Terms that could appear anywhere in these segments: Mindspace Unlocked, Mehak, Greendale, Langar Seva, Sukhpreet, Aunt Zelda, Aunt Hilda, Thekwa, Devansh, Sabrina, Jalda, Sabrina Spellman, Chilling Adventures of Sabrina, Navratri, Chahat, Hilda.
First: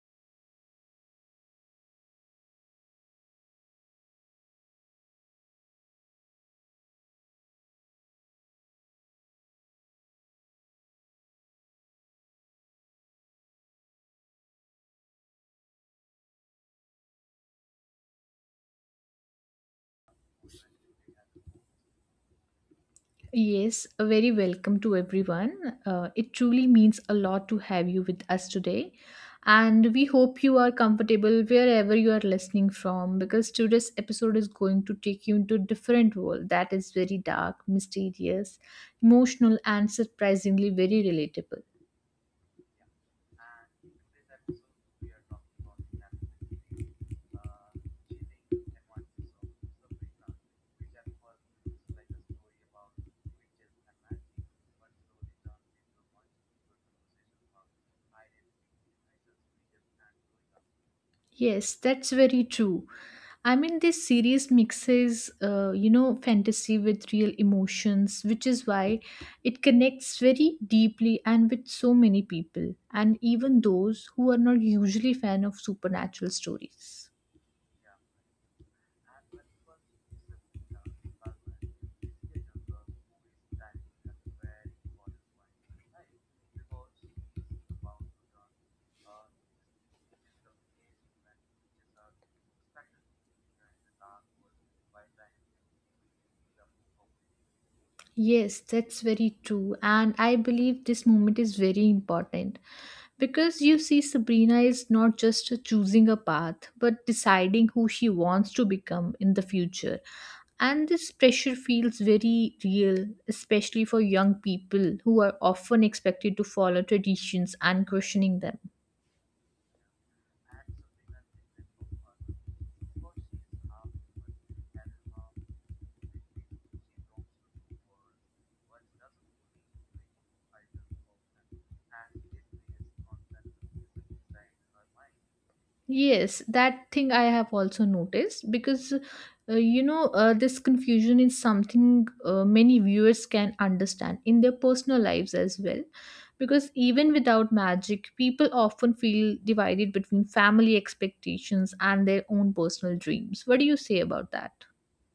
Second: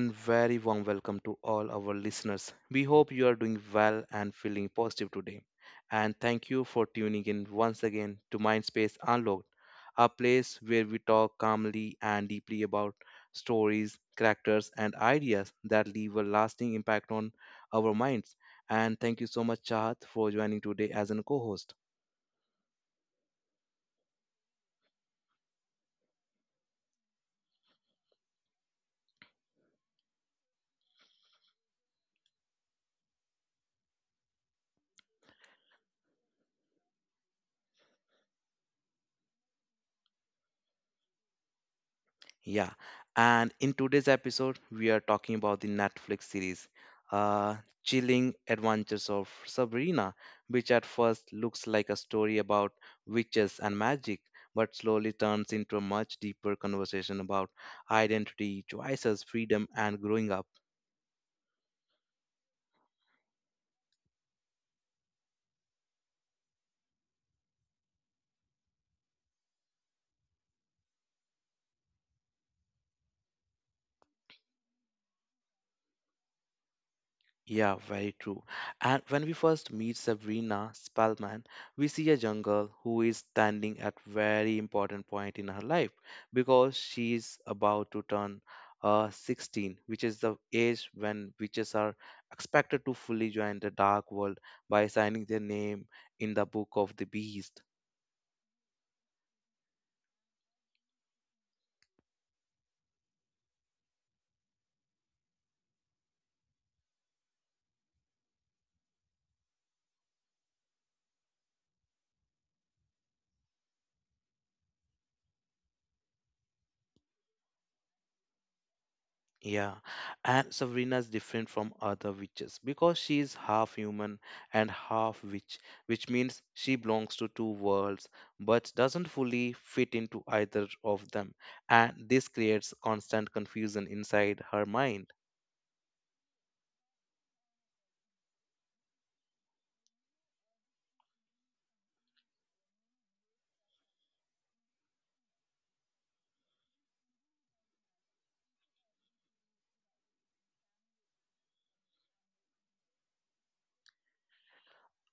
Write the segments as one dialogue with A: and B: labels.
A: and very warm welcome to all our listeners. We hope you are doing well and feeling positive today. And thank you for tuning in once again to Mindspace Unlocked, a place where we talk calmly and deeply about stories, characters, and ideas that leave a lasting impact on our minds. And thank you so much, Chahat, for joining today as a co host.
B: Yes, a very welcome to everyone. It truly means a lot to have you with us today. And we hope you are comfortable wherever you are listening from because today's episode is going to take you into a different world that is very dark, mysterious, emotional, and surprisingly very relatable.
A: Yeah, and in today's episode, we are talking about the Netflix series, uh, Chilling Adventures of Sabrina, which at first looks like a story about witches and magic, but slowly turns into a much deeper conversation about identity, choices, freedom, and growing up.
B: Yes, that's very true. I mean, this series mixes, fantasy with real emotions, which is why it connects very deeply and with so many people, and even those who are not usually fan of supernatural stories.
A: Yeah, very true. And when we first meet Sabrina Spellman, we see a young girl who is standing at very important point in her life because she is about to turn 16, which is the age when witches are expected to fully join the dark world by signing their name in the book of the beast.
B: Yes, that's very true. And I believe this moment is very important because you see, Sabrina is not just choosing a path but deciding who she wants to become in the future. And this pressure feels very real, especially for young people who are often expected to follow traditions and questioning them.
A: Yeah, and Sabrina is different from other witches because she is half human and half witch, which means she belongs to two worlds but doesn't fully fit into either of them, and this creates constant confusion inside her mind.
B: Yes, that thing I have also noticed because this confusion is something many viewers can understand in their personal lives as well. Because even without magic, people often feel divided between family expectations and their own personal dreams. What do you say about that?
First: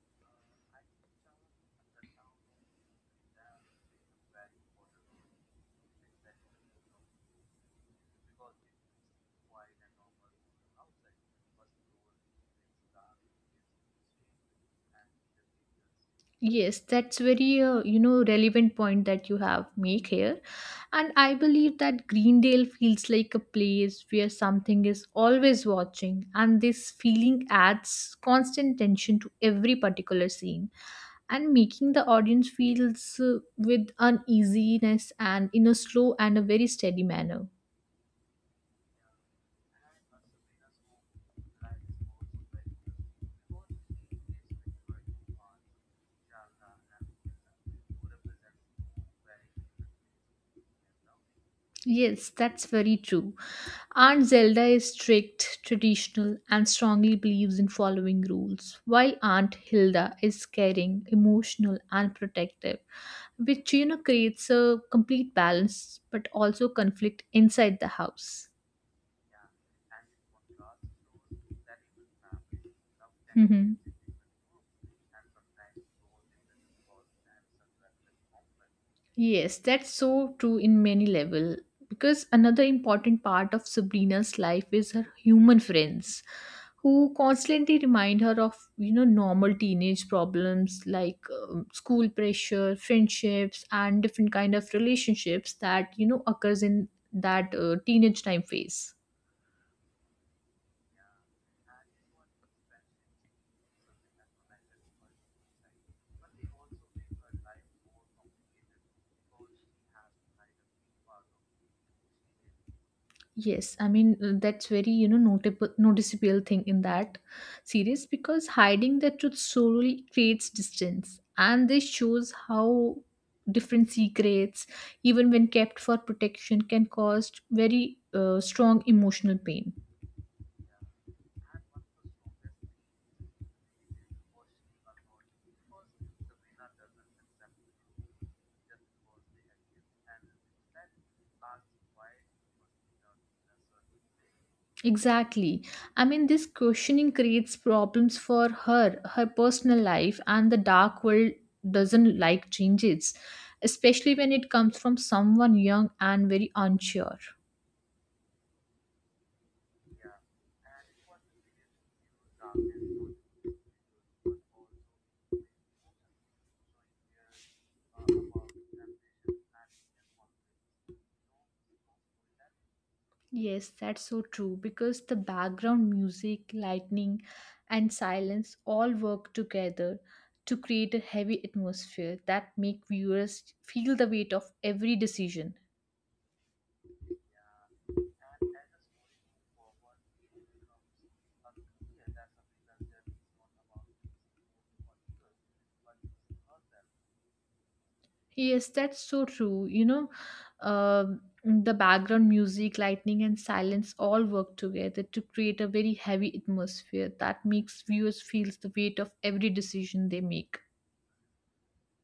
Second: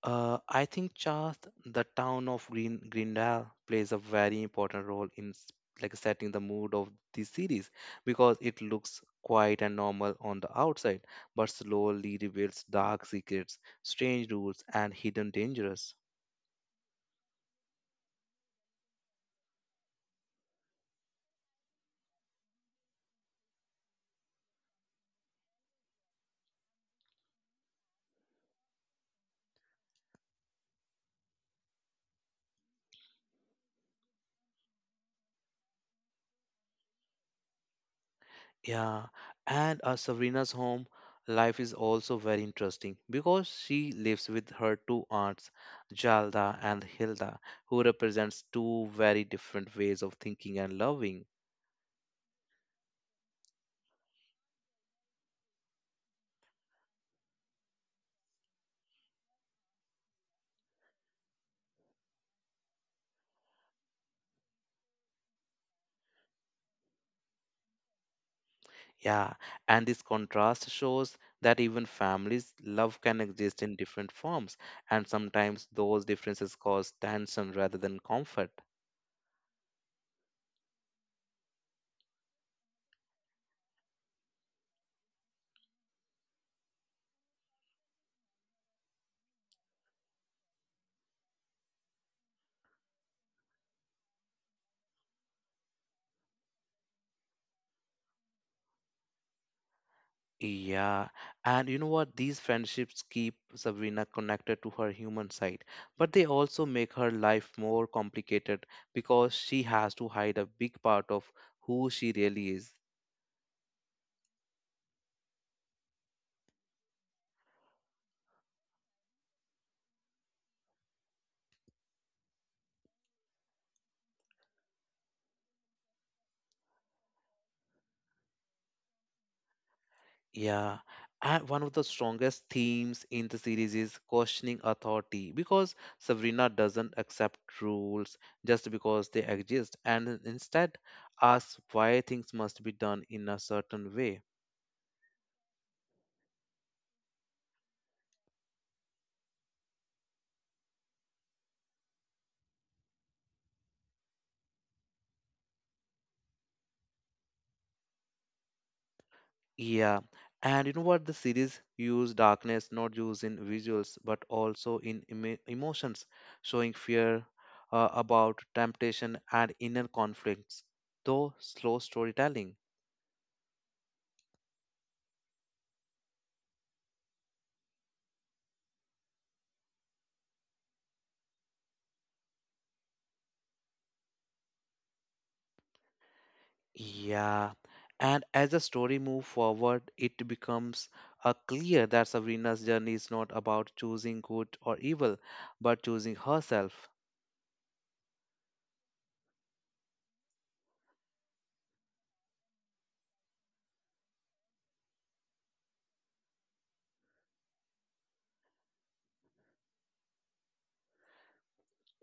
A: I think just the town of Greendale plays a very important role in like setting the mood of the series because it looks quiet and normal on the outside, but slowly reveals dark secrets, strange rules, and hidden dangers.
B: Yes, that's very relevant point that you have make here, and I believe that Greendale feels like a place where something is always watching, and this feeling adds constant tension to every particular scene, and making the audience feels with uneasiness and in a slow and a very steady manner.
A: Yeah, and Sabrina's home life is also very interesting because she lives with her two aunts, Jalda and Hilda, who represents two very different ways of thinking and loving.
B: Yes, that's very true. Aunt Zelda is strict, traditional, and strongly believes in following rules, while Aunt Hilda is caring, emotional, and protective, which you know creates a complete balance but also conflict inside the house.
A: Yeah, and this contrast shows that even families' love can exist
B: Mm-hmm.
A: in different forms, and sometimes those differences cause tension rather than comfort.
B: Yes, that's so true in many level because another important part of Sabrina's life is her human friends who constantly remind her of you know normal teenage problems like school pressure, friendships and different kind of relationships that you know occurs in that teenage time phase.
A: Yeah, and you know what? These friendships keep Sabrina connected to her human side, but they also make her life more complicated because she has to hide a big part of who she really is.
B: Yes, I mean that's very you know notable noticeable thing in that series because hiding the truth solely creates distance, and this shows how different secrets, even when kept for protection, can cause very strong emotional pain.
A: Yeah, and one of the strongest themes in the series is questioning authority because Sabrina doesn't accept rules just because they exist and instead asks why things must be done in a certain way.
B: Exactly. I mean, this questioning creates problems for her, her personal life, and the dark world doesn't like changes, especially when it comes from someone young and very unsure.
A: Yeah, and you know what? The series use darkness not just in visuals but also in emotions, showing fear about temptation and inner conflicts, though slow storytelling.
B: Yes, that's so true because the background music, lightning, and silence all work together to create a heavy atmosphere that make viewers feel the weight of every decision.
A: Yeah, and as the story moves forward, it becomes clear that Sabrina's journey is not about choosing good or evil, but choosing herself.
B: Yes, that's so true. You know, the background music, lightning, and silence all work together to create a very heavy atmosphere that makes viewers feel the weight of every decision they make.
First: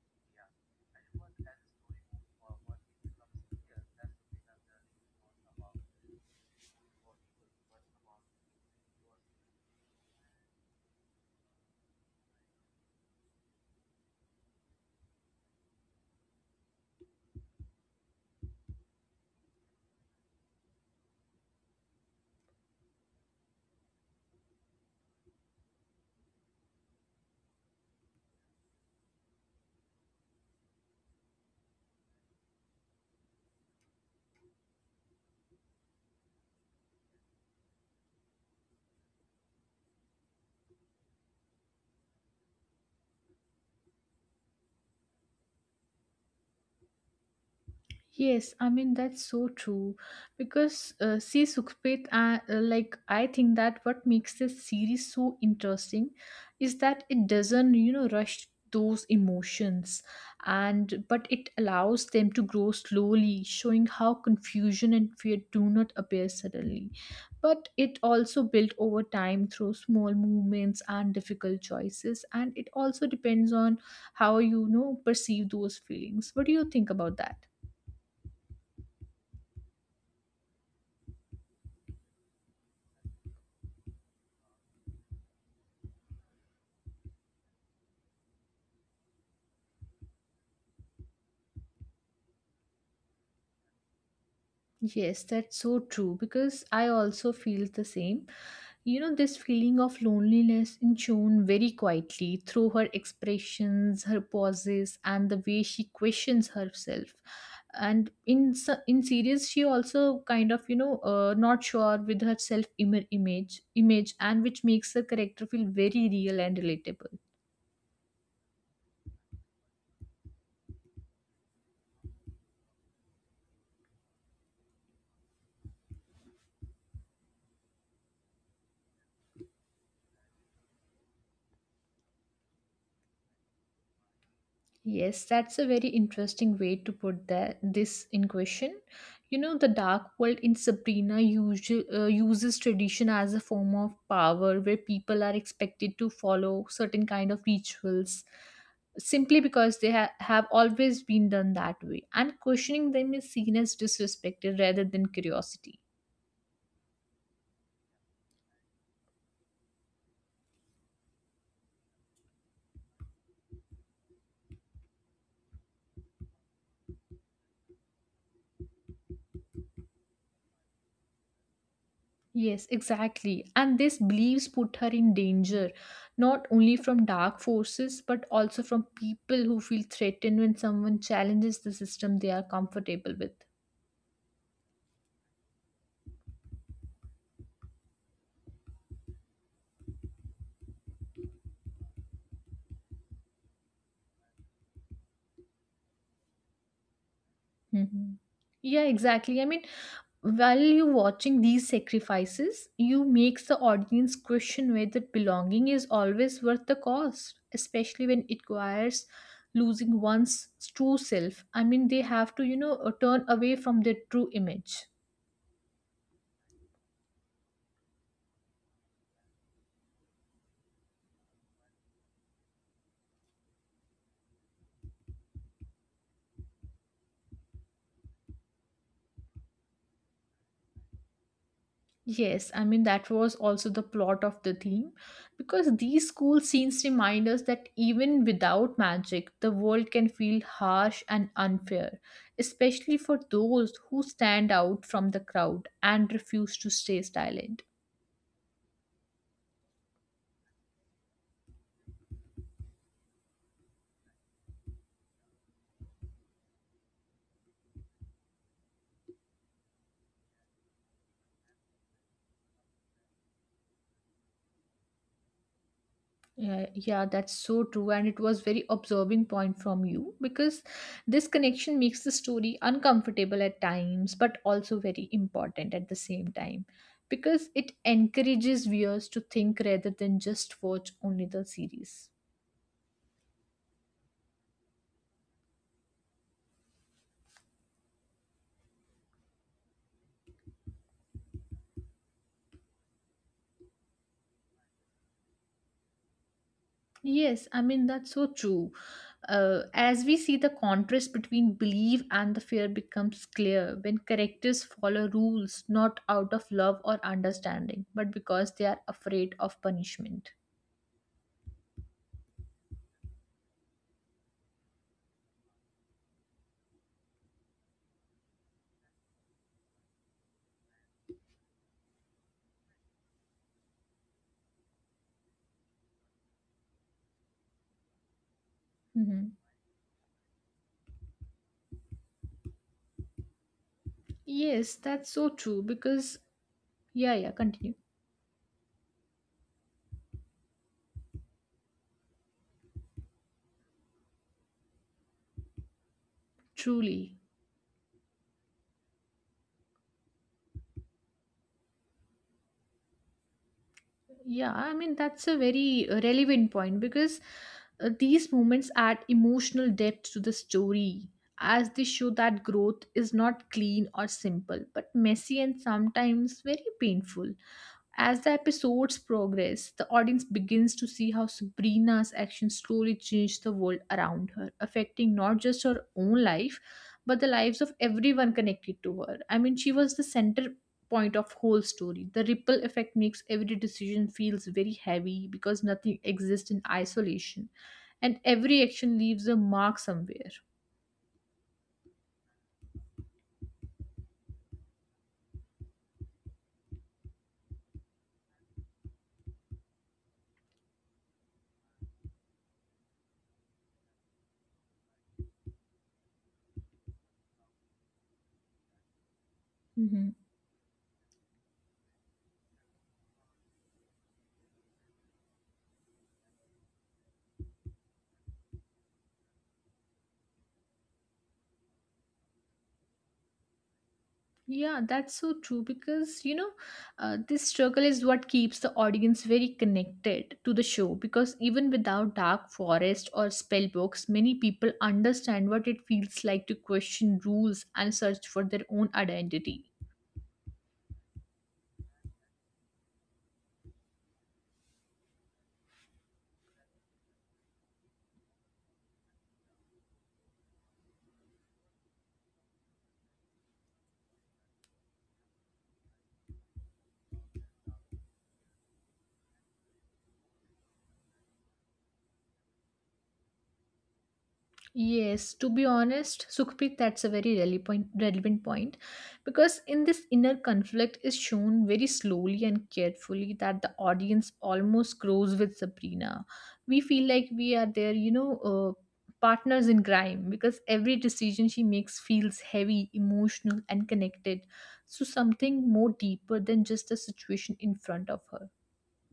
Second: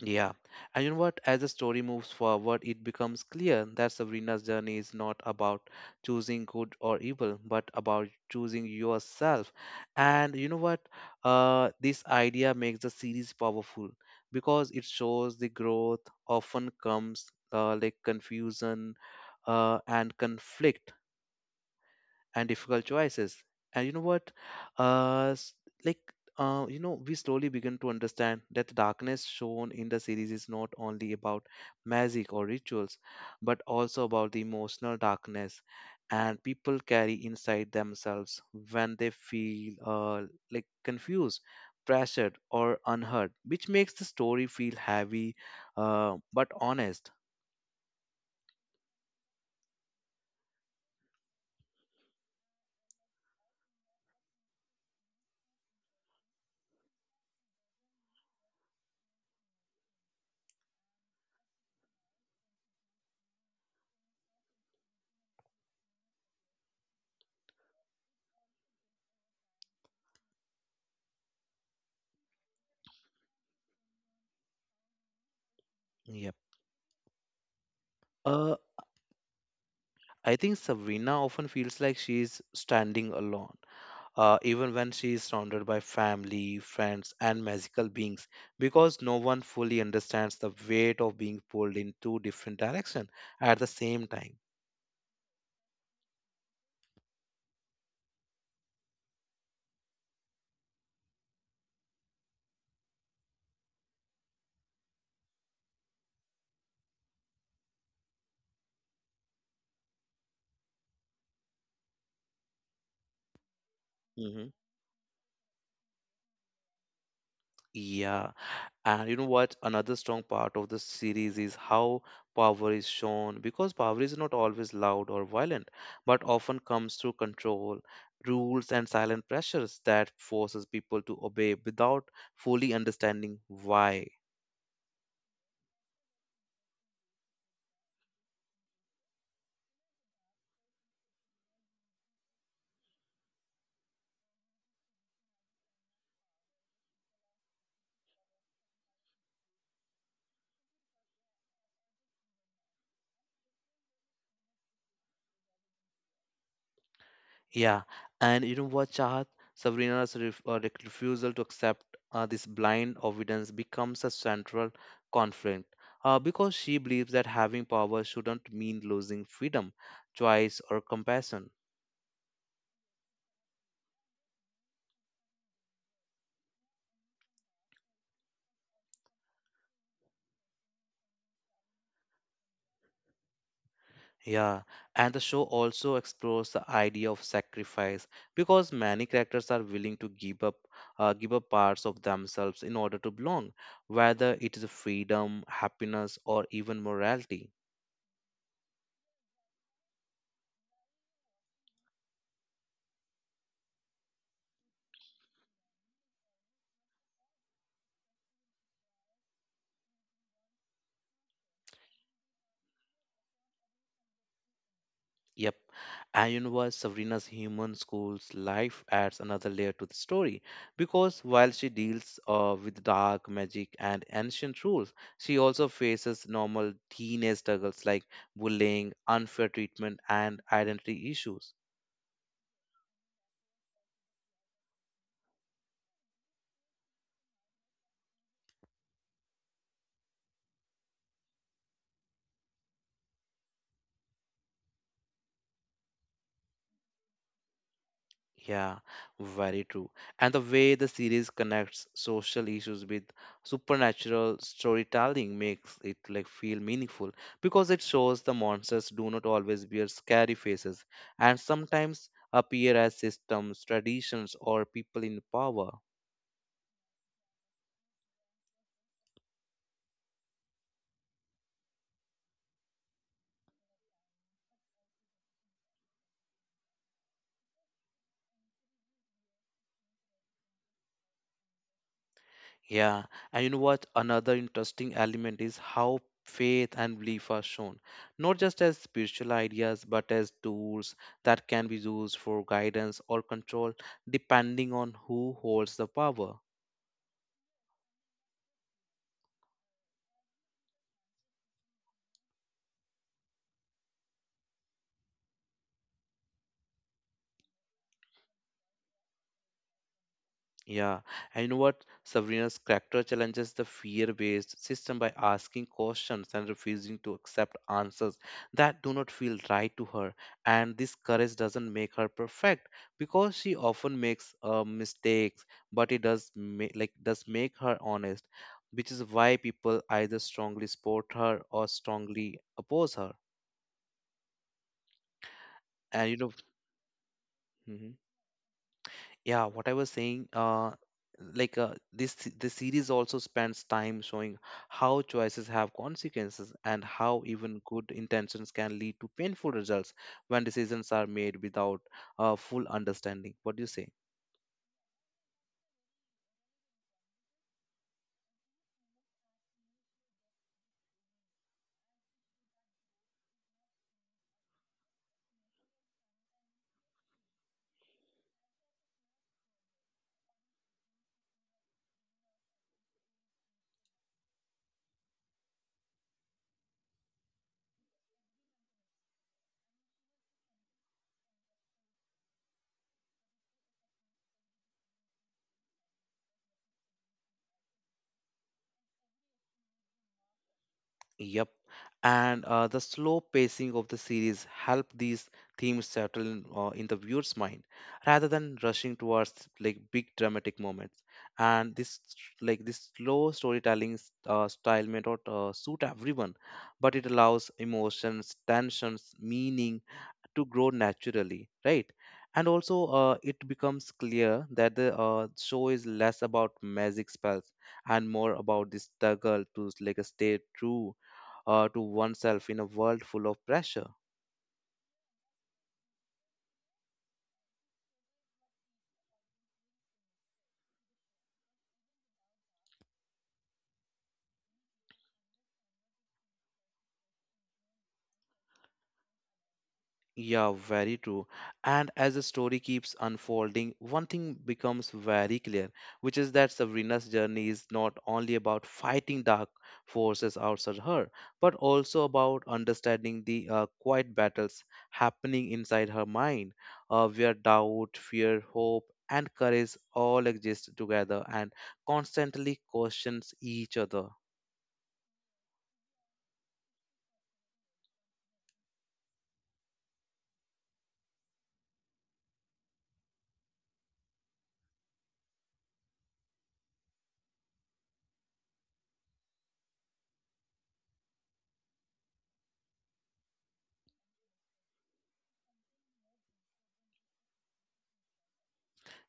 A: Yeah. And you know what? As the story moves forward, it becomes clear that Sabrina's journey is not about choosing good or evil, but about choosing yourself. And you know what? This idea makes the series powerful because it shows the growth often comes like confusion and conflict and difficult choices. And you know what? Uh, s- like, we slowly begin to understand that the darkness shown in the series is not only about magic or rituals, but also about the emotional darkness and people carry inside themselves when they feel like confused, pressured, or unheard, which makes the story feel heavy but honest.
B: Yes, I mean that's so true because see Sukhpit, like I think that what makes this series so interesting is that it doesn't you know rush those emotions and but it allows them to grow slowly, showing how confusion and fear do not appear suddenly, but it also built over time through small movements and difficult choices, and it also depends on how you know perceive those feelings.
A: Yep.
B: What do you think about that?
A: Uh, I think Sabrina often feels like she's standing alone even when she is surrounded by family, friends, and magical beings, because no one fully understands the weight of being pulled in two different directions at the same time.
B: Yes, that's so true because I also feel the same. You know, this feeling of loneliness is shown very quietly through her expressions, her pauses, and the way she questions herself. And in series, she also kind of you know not sure with her image, and
A: Mhm.
B: which makes her character feel very real and relatable.
A: Yeah, and you know what? Another strong part of the series is how power is shown because power is not always loud or violent, but often comes through control, rules, and silent pressures that forces people to obey without fully understanding why.
B: Yes, that's a very interesting way to put that this in question. You know, the dark world in Sabrina usual, uses tradition as a form of power where people are expected to follow certain kind of rituals simply because they have always been done that way and questioning them is seen as disrespected rather than curiosity.
A: Yeah, and you know what, Chahat? Sabrina's refusal to accept this blind obedience becomes a central conflict because she believes that having power shouldn't mean losing freedom, choice, or compassion.
B: Yes, exactly. And these beliefs put her in danger, not only from dark forces, but also from people who feel threatened when someone challenges the system they are comfortable with.
A: Yeah, and the show also explores the idea of sacrifice because many characters are willing to give up parts of themselves in order to belong, whether it is freedom, happiness, or even morality.
B: Hmm. Yeah, exactly. I mean, while you're watching these sacrifices, you makes the audience question whether belonging is always worth the cost, especially when it requires losing one's true self. I mean, they have to, turn away from their true image.
A: Yep, and you know what, Sabrina's human school's life adds another layer to the story because while she deals with dark magic and ancient rules, she also faces normal teenage struggles like bullying, unfair treatment, and identity issues.
B: Yes, I mean, that was also the plot of the theme because these school scenes remind us that even without magic, the world can feel harsh and unfair, especially for those who stand out from the crowd and refuse to stay silent.
A: Yeah, very true. And the way the series connects social issues with supernatural storytelling makes it like feel meaningful because it shows the monsters do not always wear scary faces and sometimes appear as systems, traditions, or people in power.
B: Yeah, yeah, that's so true. And it was very observing point from you because this connection makes the story uncomfortable at times, but also very important at the same time because it encourages viewers to think rather than just watch only the series.
A: Yeah, and you know what? Another interesting element is how faith and belief are shown, not just as spiritual ideas, but as tools that can be used for guidance or control, depending on who holds the power.
B: Yes, I mean that's so true. As we see the contrast between belief and the fear becomes clear when characters follow rules not out of love or understanding, but because they are afraid of punishment.
A: Yeah, and you know what? Sabrina's character challenges the fear-based system by asking questions and refusing to accept answers that do not feel right to her. And this courage doesn't make her perfect because she often makes mistakes, but it does ma- like does make her honest, which is
B: Mm-hmm.
A: why people either strongly support her or strongly oppose her.
B: Yes, that's so true
A: And
B: because
A: you know,
B: yeah, yeah, continue.
A: mm-hmm. Yeah, what I was saying, like this the series also spends time showing how choices have consequences and
B: Truly.
A: how even good intentions can lead to painful results when decisions are made without full understanding. What do you say?
B: Yeah, I mean, that's a very relevant point because these moments add emotional depth to the story as they show that growth is not clean or simple, but messy and sometimes very painful. As the episodes progress, the audience begins to see how Sabrina's actions slowly change the world around her, affecting not just her own life, but the lives of everyone connected to her. I mean, she was the center point of whole story. The ripple effect makes every decision feels very heavy because nothing exists in isolation and every action leaves a mark somewhere.
A: Yep. And the slow pacing of the series helped these themes settle in the viewer's mind rather than rushing towards like big dramatic moments. And this slow storytelling style may not suit everyone, but it allows emotions, tensions, meaning,
B: Hmm.
A: to grow naturally, right? And also, it becomes clear that the show is less about magic spells and more about the struggle to like stay true to oneself in a world full of pressure.
B: Yeah, that's so true because this struggle is what keeps the audience very connected to the show. Because even without Dark Forest or spell books, many people understand what it feels like to question rules and search for their own identity.
A: Yeah, very true. And as the story keeps unfolding, one thing becomes very clear, which is that Sabrina's journey is not only about fighting dark forces outside her, but also about understanding the quiet battles happening inside her mind, where doubt, fear, hope, and courage all exist together and constantly questions each other.
B: Yes, to be honest, Sukhpreet, that's a very relevant point because in this inner conflict is shown very slowly and carefully that the audience almost grows with Sabrina. We feel like we are their, partners in crime because every decision she makes feels heavy, emotional, and connected to something more deeper than just the situation in front of her.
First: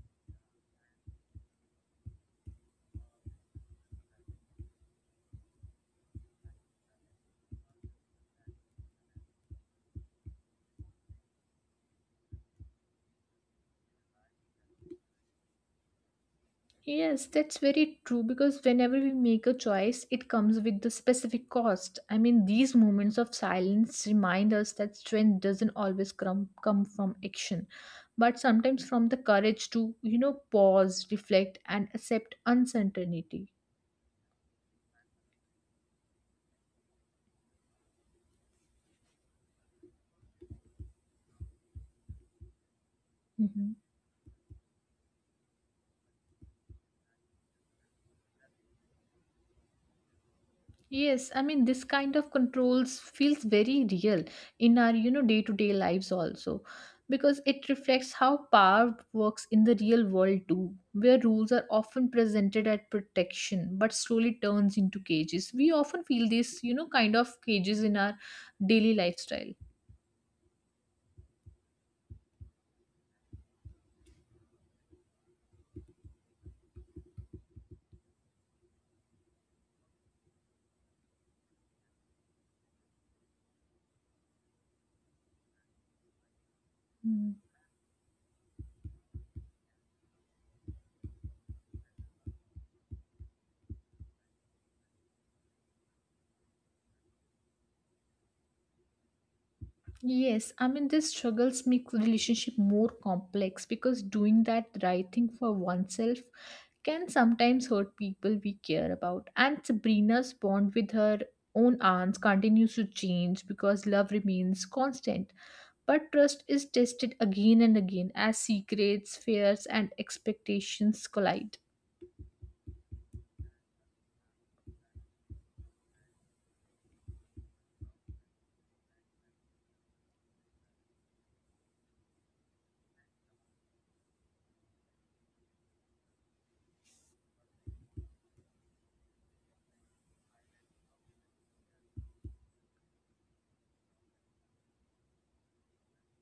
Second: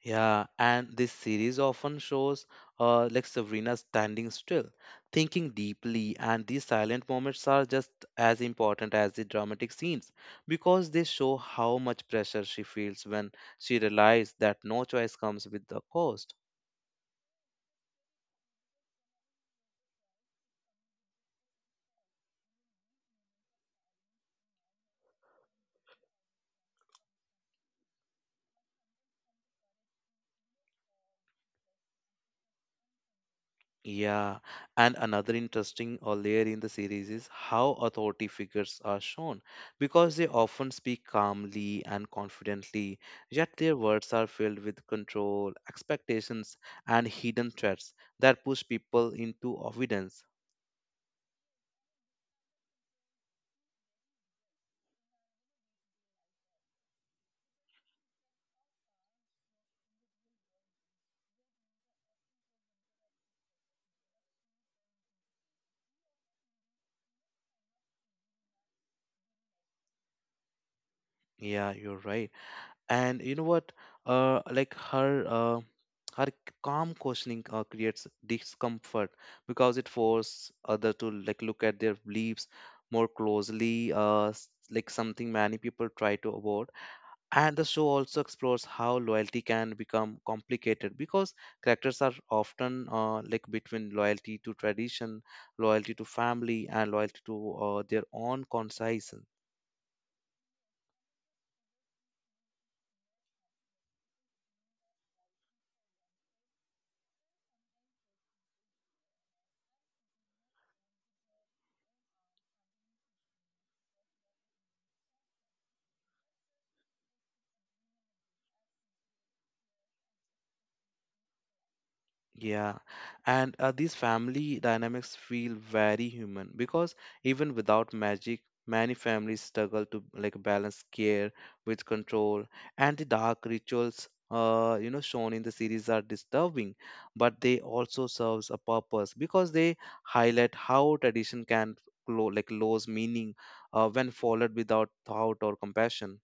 A: Yeah, and this series often shows like Sabrina standing still, thinking deeply, and these silent moments are just as important as the dramatic scenes because they show how much pressure she feels when she realizes that no choice comes with the cost.
B: Yes, that's very true because whenever we make a choice, it comes with the specific cost. I mean, these moments of silence remind us that strength doesn't always come from action, but sometimes from the courage to, you know, pause, reflect, and accept uncertainty.
A: Yeah, and another interesting layer in the series is how authority figures are shown because they often speak calmly and confidently, yet their
B: Mhm.
A: words are filled with control, expectations, and hidden threats that push people into obedience.
B: Yes, I mean this kind of controls feels very real in our you know day-to-day lives also because it reflects how power works in the real world too where rules are often presented as protection but slowly turns into cages. We often feel this you know kind of cages in our daily lifestyle.
A: Yeah, you're right. And you know what like her her calm questioning creates discomfort because it forces others to like look at their beliefs more closely, like something many people try to avoid.
B: Hmm.
A: And the show also explores how loyalty can become complicated because characters are often like between loyalty to tradition, loyalty to family, and loyalty to their own conscience.
B: Yes, I mean, these struggles make relationship more complex because doing that right thing for oneself can sometimes hurt people we care about. And Sabrina's bond with her own aunts continues to change because love remains constant. But trust is tested again and again as secrets, fears, and expectations collide.
A: Yeah, and these family dynamics feel very human because even without magic, many families struggle to like balance care with control, and the dark rituals you know shown in the series are disturbing, but they also serves a purpose because they highlight how tradition can lo like lose meaning when followed without thought or compassion.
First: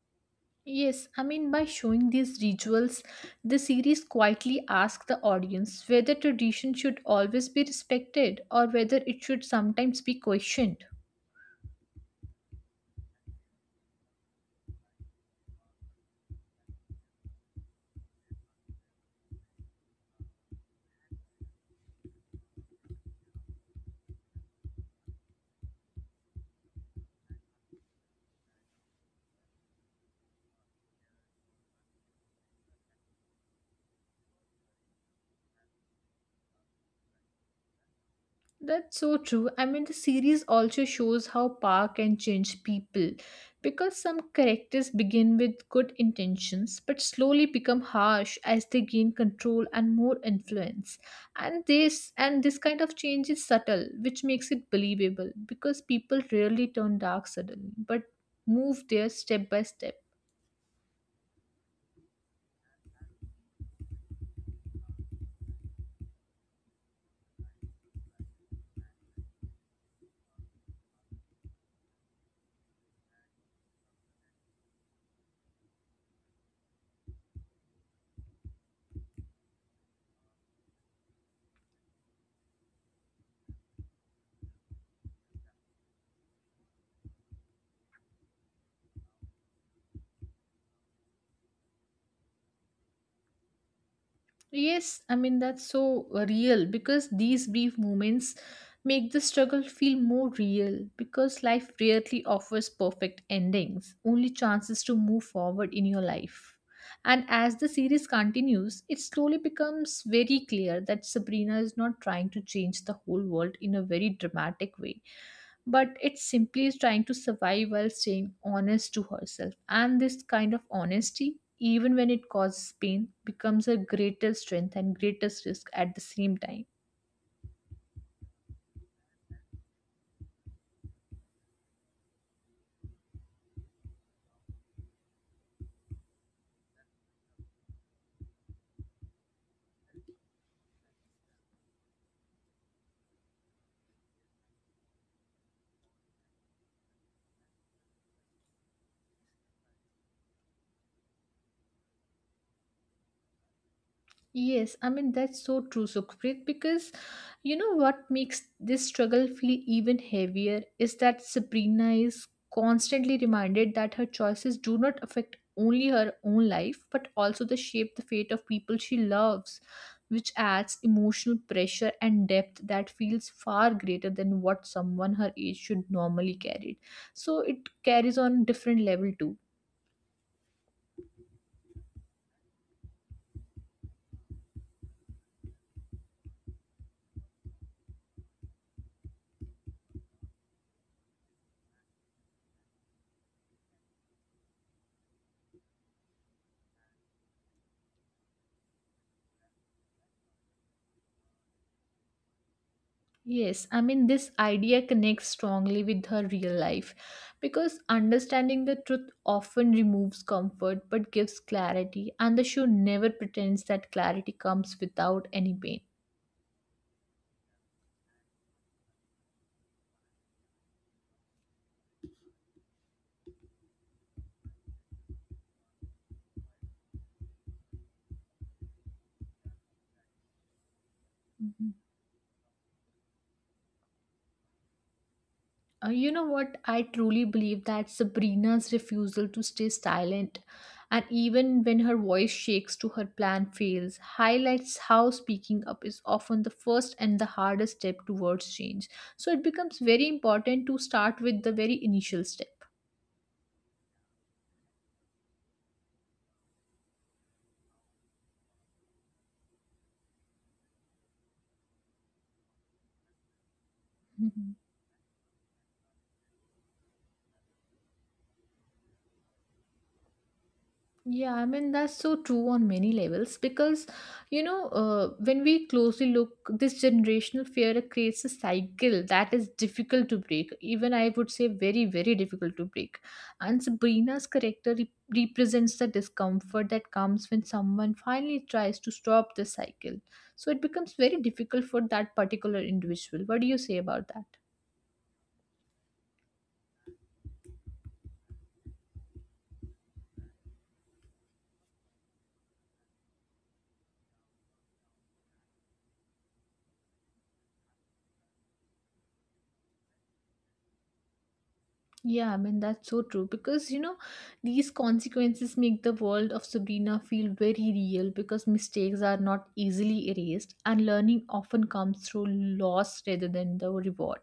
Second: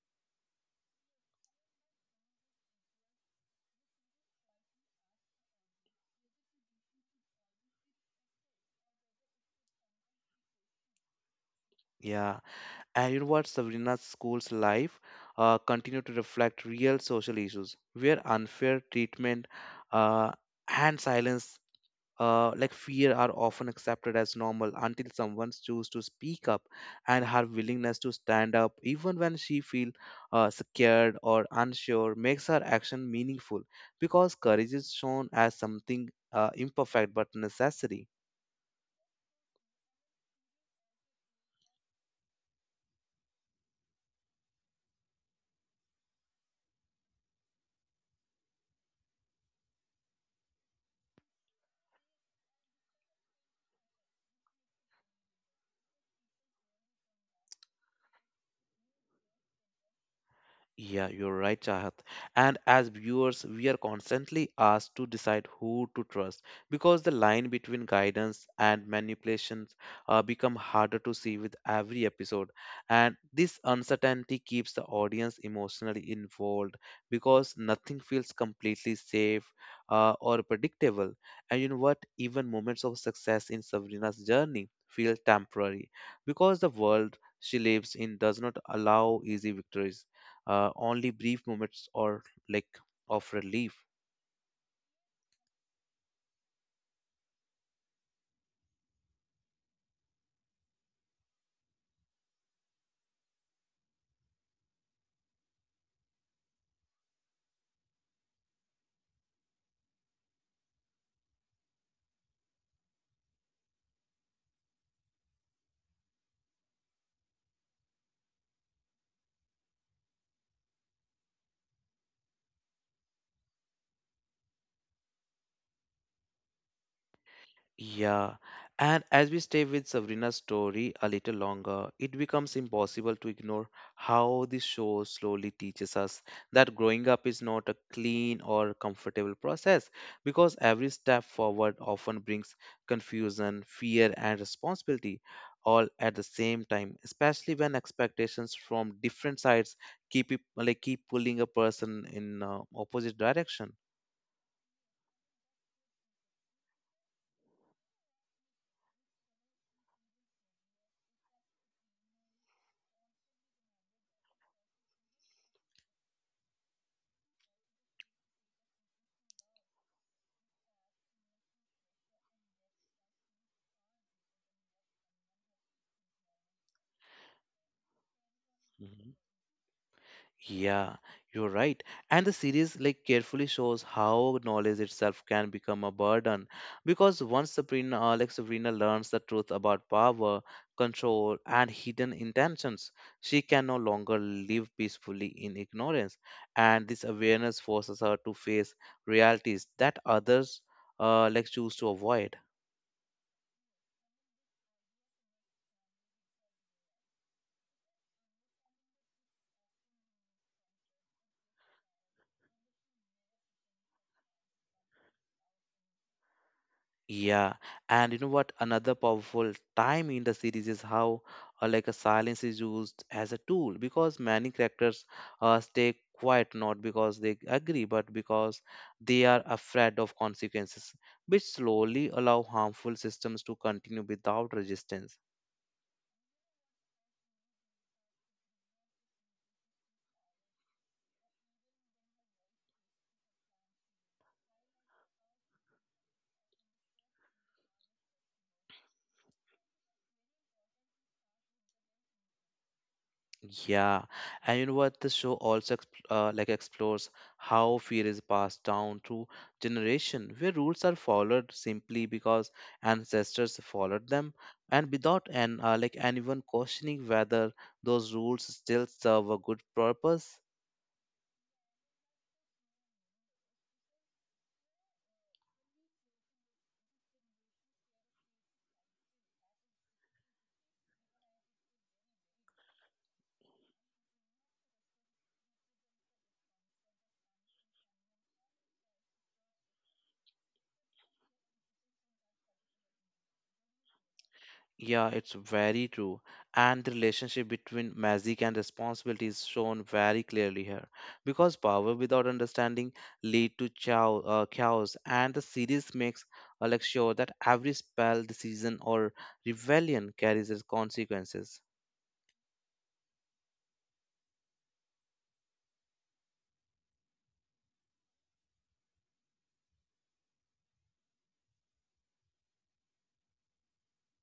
B: Yes, I mean, by showing these rituals, the series quietly asks the audience whether tradition should always be respected or whether it should sometimes be questioned.
A: Yeah. And you know what? Sabrina's school's life continued to reflect real social issues where unfair treatment uh, and silence, like fear, are often accepted as normal until someone chooses to speak up, and her willingness to stand up, even when she feels scared or unsure, makes her action meaningful because courage is shown as something imperfect but necessary.
B: That's so true. I mean, the series also shows how power can change people because some characters begin with good intentions but slowly become harsh as they gain control and more influence. And this kind of change is subtle, which makes it believable because people rarely turn dark suddenly but move there step by step.
A: Yeah, you're right, Chahat. And as viewers, we are constantly asked to decide who to trust because the line between guidance and manipulations become harder to see with every episode. And this uncertainty keeps the audience emotionally involved because nothing feels completely safe or predictable. And you know what? Even moments of success in Sabrina's journey feel temporary because the world she lives in does not allow easy victories, only brief moments or like of relief.
B: Yes, I mean, that's so real because these brief moments make the struggle feel more real because life rarely offers perfect endings, only chances to move forward in your life. And as the series continues, it slowly becomes very clear that Sabrina is not trying to change the whole world in a very dramatic way but it simply is trying to survive while staying honest to herself. And this kind of honesty, even when it causes pain, becomes her greatest strength and greatest risk at the same time.
A: Yeah, and as we stay with Sabrina's story a little longer, it becomes impossible to ignore how this show slowly teaches us that growing up is not a clean or comfortable process because every step forward often brings confusion, fear, and responsibility all at the same time, especially when expectations from different sides keep it, like keep pulling a person in opposite direction.
B: Yes, I mean that's so true, Sukhpreet, because you know what makes this struggle feel even heavier is that Sabrina is constantly reminded that her choices do not affect only her own life, but also the shape the fate of people she loves, which adds emotional pressure and depth that feels far greater than what someone her age should normally carry. So it carries on different
A: Mhm.
B: level too.
A: Yeah, you're right. And the series like carefully shows how knowledge itself can become a burden because once Sabrina learns the truth about power, control, and hidden intentions. She can no longer live peacefully in ignorance. And this awareness forces her to face realities that others choose to avoid.
B: Yes, I mean, this idea connects strongly with her real life because understanding the truth often removes comfort but gives clarity, and the show never pretends that clarity comes without any pain.
A: Yeah, and you know what? Another powerful time in the series is how a silence is used as a tool because many characters stay quiet not because they agree but because they are afraid of consequences, which
B: Mhm.
A: slowly allow harmful systems to continue without resistance.
B: You know what? I truly believe that Sabrina's refusal to stay silent, and even when her voice shakes to her plan fails, highlights how speaking up is often the first and the hardest step towards change. So it becomes very important to start with the very initial step.
A: Yeah, and you know what? The show also explores how fear is passed down through generation, where rules are followed simply because ancestors followed them,
B: Mhm.
A: and without an like anyone questioning whether those rules still serve a good purpose.
B: Yeah, I mean, that's so true on many levels because, when we closely look, this generational fear creates a cycle that is difficult to break. Even I would say very, very difficult to break. And Sabrina's character represents the discomfort that comes when someone finally tries to stop the cycle. So it becomes very difficult for that particular individual. What do you say about that?
A: Yeah, it's very true. And the relationship between magic and responsibility is shown very clearly here. Because power without understanding lead to chaos, and the series makes Alex sure that every spell, decision, or rebellion carries its consequences.
B: Yeah, I mean, that's so true because these consequences make the world of Sabrina feel very real because mistakes are not easily erased and learning often comes through loss rather than the reward.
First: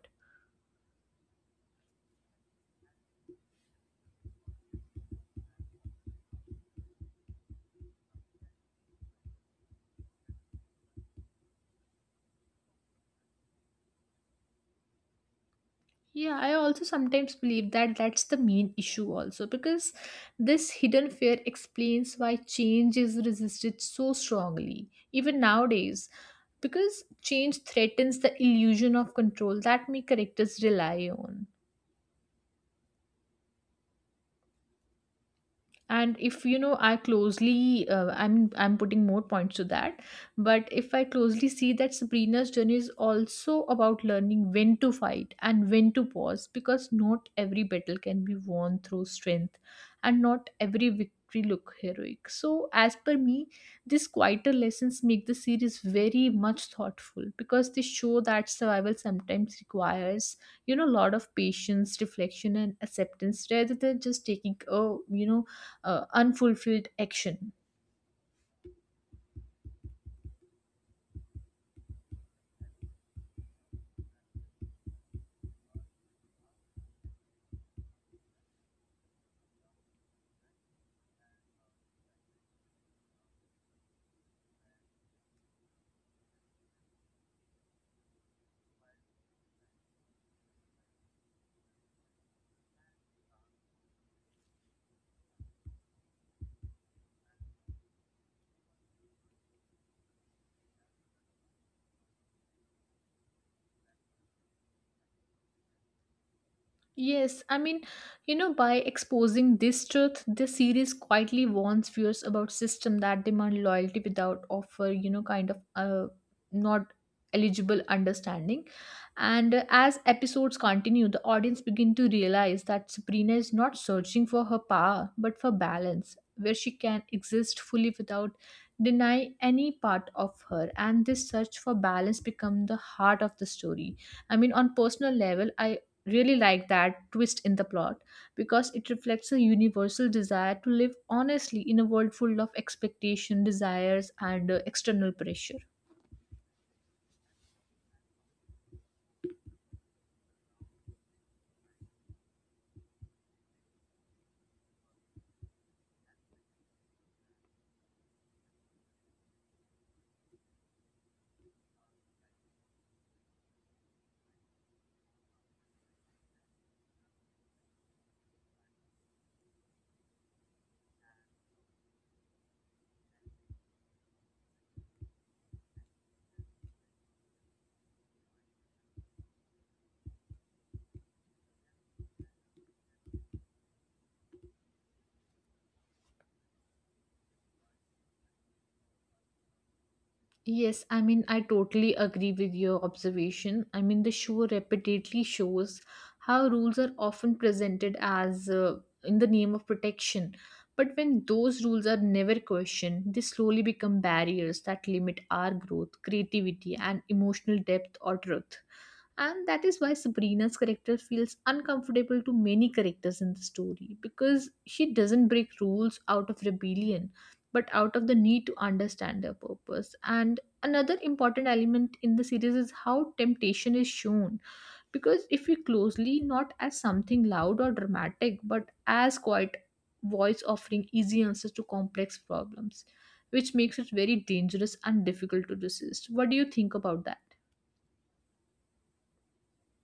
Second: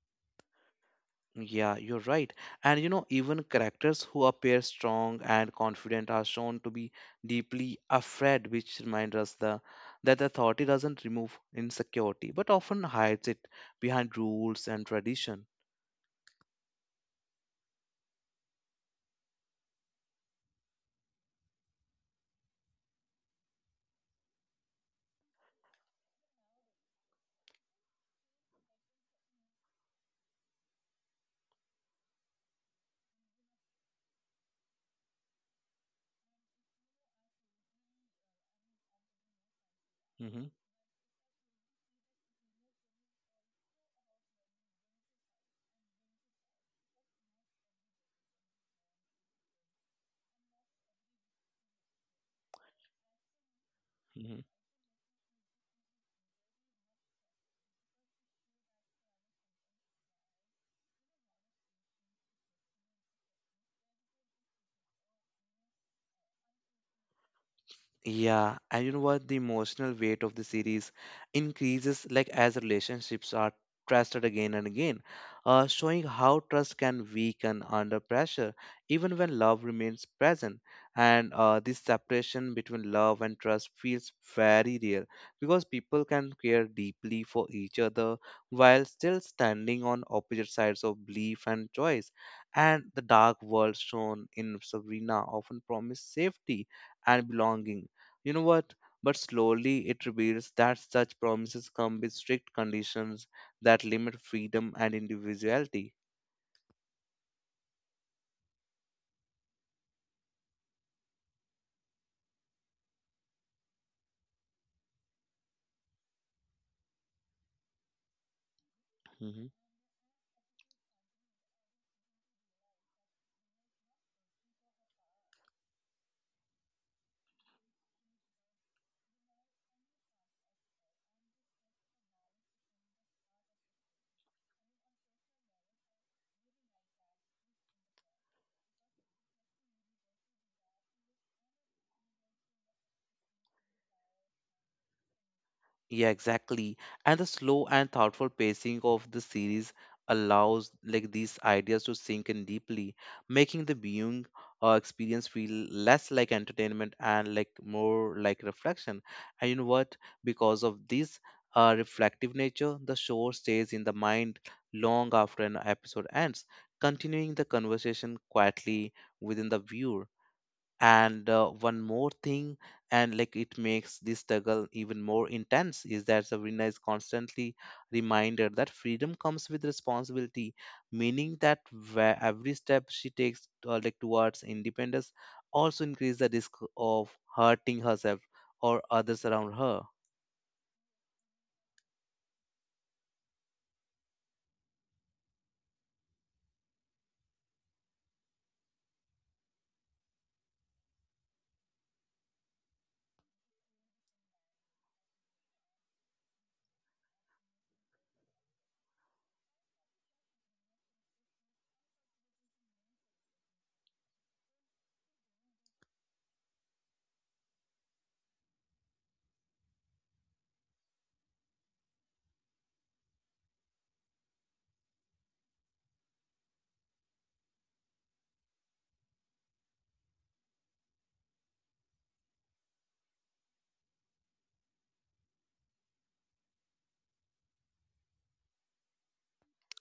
A: Yeah, you're right. And you know, even characters who appear strong and confident are shown to be deeply afraid, which reminds us the that authority doesn't remove insecurity, but often hides it behind rules and tradition.
B: Yeah, I also sometimes believe that that's the main issue, also because this hidden fear explains why change is resisted so strongly, even nowadays. Because change threatens the illusion of control that many characters rely on. And if I closely, I'm putting more points to that, but if I closely see that Sabrina's journey is also about learning when to fight and when to pause, because not every battle can be won through strength and not every victory look heroic. So as per me, these
A: Hmm.
B: quieter lessons make the series very much thoughtful because they show that survival sometimes requires a lot of patience, reflection, and acceptance rather than just taking a you know unfulfilled action.
A: Yeah, and you know what? The emotional weight of the series increases like as relationships are trusted again and again, showing how trust can weaken under pressure, even when love remains present. And this separation between love and trust feels very real because people can care deeply for each other while still standing on opposite sides of belief and choice. And the dark world shown in Sabrina often promised safety and belonging, you know what? But slowly it reveals that such promises come with strict conditions that limit freedom and individuality.
B: Yes, I mean, by exposing this truth, the series quietly warns viewers about system that demand loyalty without offer, kind of not eligible understanding. And as episodes continue, the audience begin to realize that Sabrina is not searching for her power, but for balance, where she can exist fully without denying any part of her. And this search for balance become the heart of the story. I mean, on personal level, I really like that twist in the plot because it reflects a universal desire to live honestly in a world full of expectation, desires, and external pressure.
A: Yeah, exactly. And the slow and thoughtful pacing of the series allows like these ideas to sink in deeply, making the viewing experience feel less like entertainment and like more like reflection. And you know what? Because of this reflective nature, the show stays in the mind long after an episode ends, continuing the conversation quietly within the viewer. And one more thing, and like it makes this struggle even more intense is that Sabrina is constantly reminder that freedom comes with responsibility, meaning that where every step she takes towards independence also increases the risk of hurting herself or others around her.
B: Yes, I mean, I totally agree with your observation. I mean, the show repeatedly shows how rules are often presented as in the name of protection. But when those rules are never questioned, they slowly become barriers that limit our growth, creativity, and emotional depth or truth. And that is why Sabrina's character feels uncomfortable to many characters in the story, because she doesn't break rules out of rebellion but out of the need to understand their purpose. And another important element in the series is how temptation is shown, because if you closely not as something loud or dramatic but as quiet voice offering easy answers to complex problems, which makes it very dangerous and difficult to resist. What do you think about that?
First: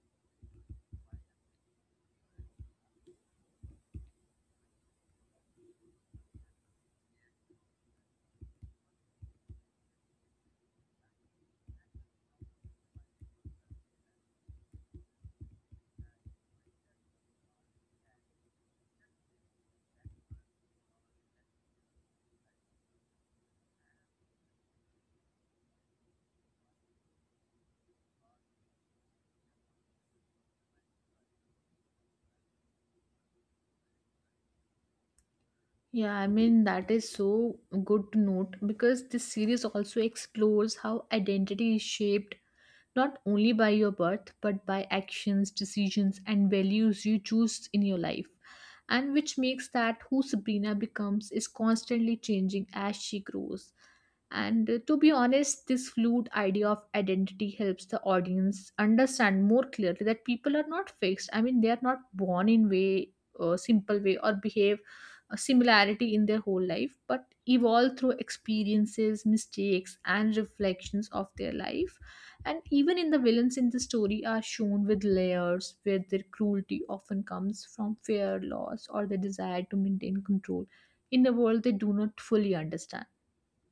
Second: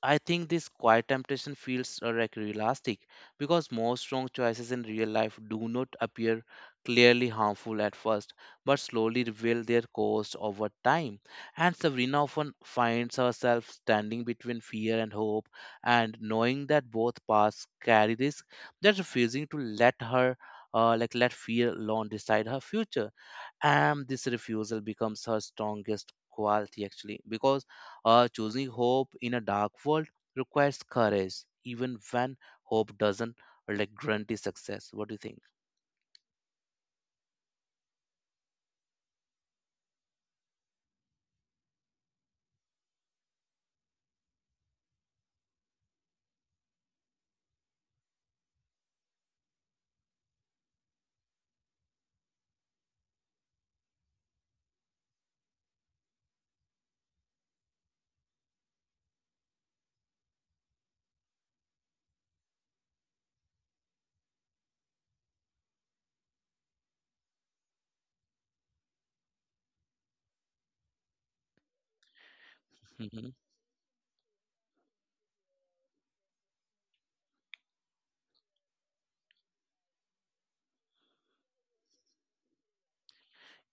A: I think this quiet temptation feels realistic because most wrong choices in real life do not appear clearly harmful at first but slowly reveal their cost over time. And Sabrina often finds herself standing between fear and hope, and knowing that both paths carry risk, that refusing to let her let fear alone decide her future, and this refusal becomes her strongest quality actually because choosing hope in a dark world requires courage even when hope doesn't guarantee success. What do you
B: Yeah, I mean, that is so good to note because this series also explores how identity is shaped not only by your birth, but by actions, decisions, and values you choose in your life. And which makes that who Sabrina becomes is constantly changing as she grows. And to be honest, this fluid idea of identity helps the audience understand more clearly that people are not fixed. I mean, they are not born in way, simple way, or behave a similarity in their whole life, but evolve through experiences, mistakes, and reflections of their life. And even in the
A: think?
B: villains in the story are shown with layers where their cruelty often comes from fear, loss, or the desire to maintain control in a world they do not fully understand.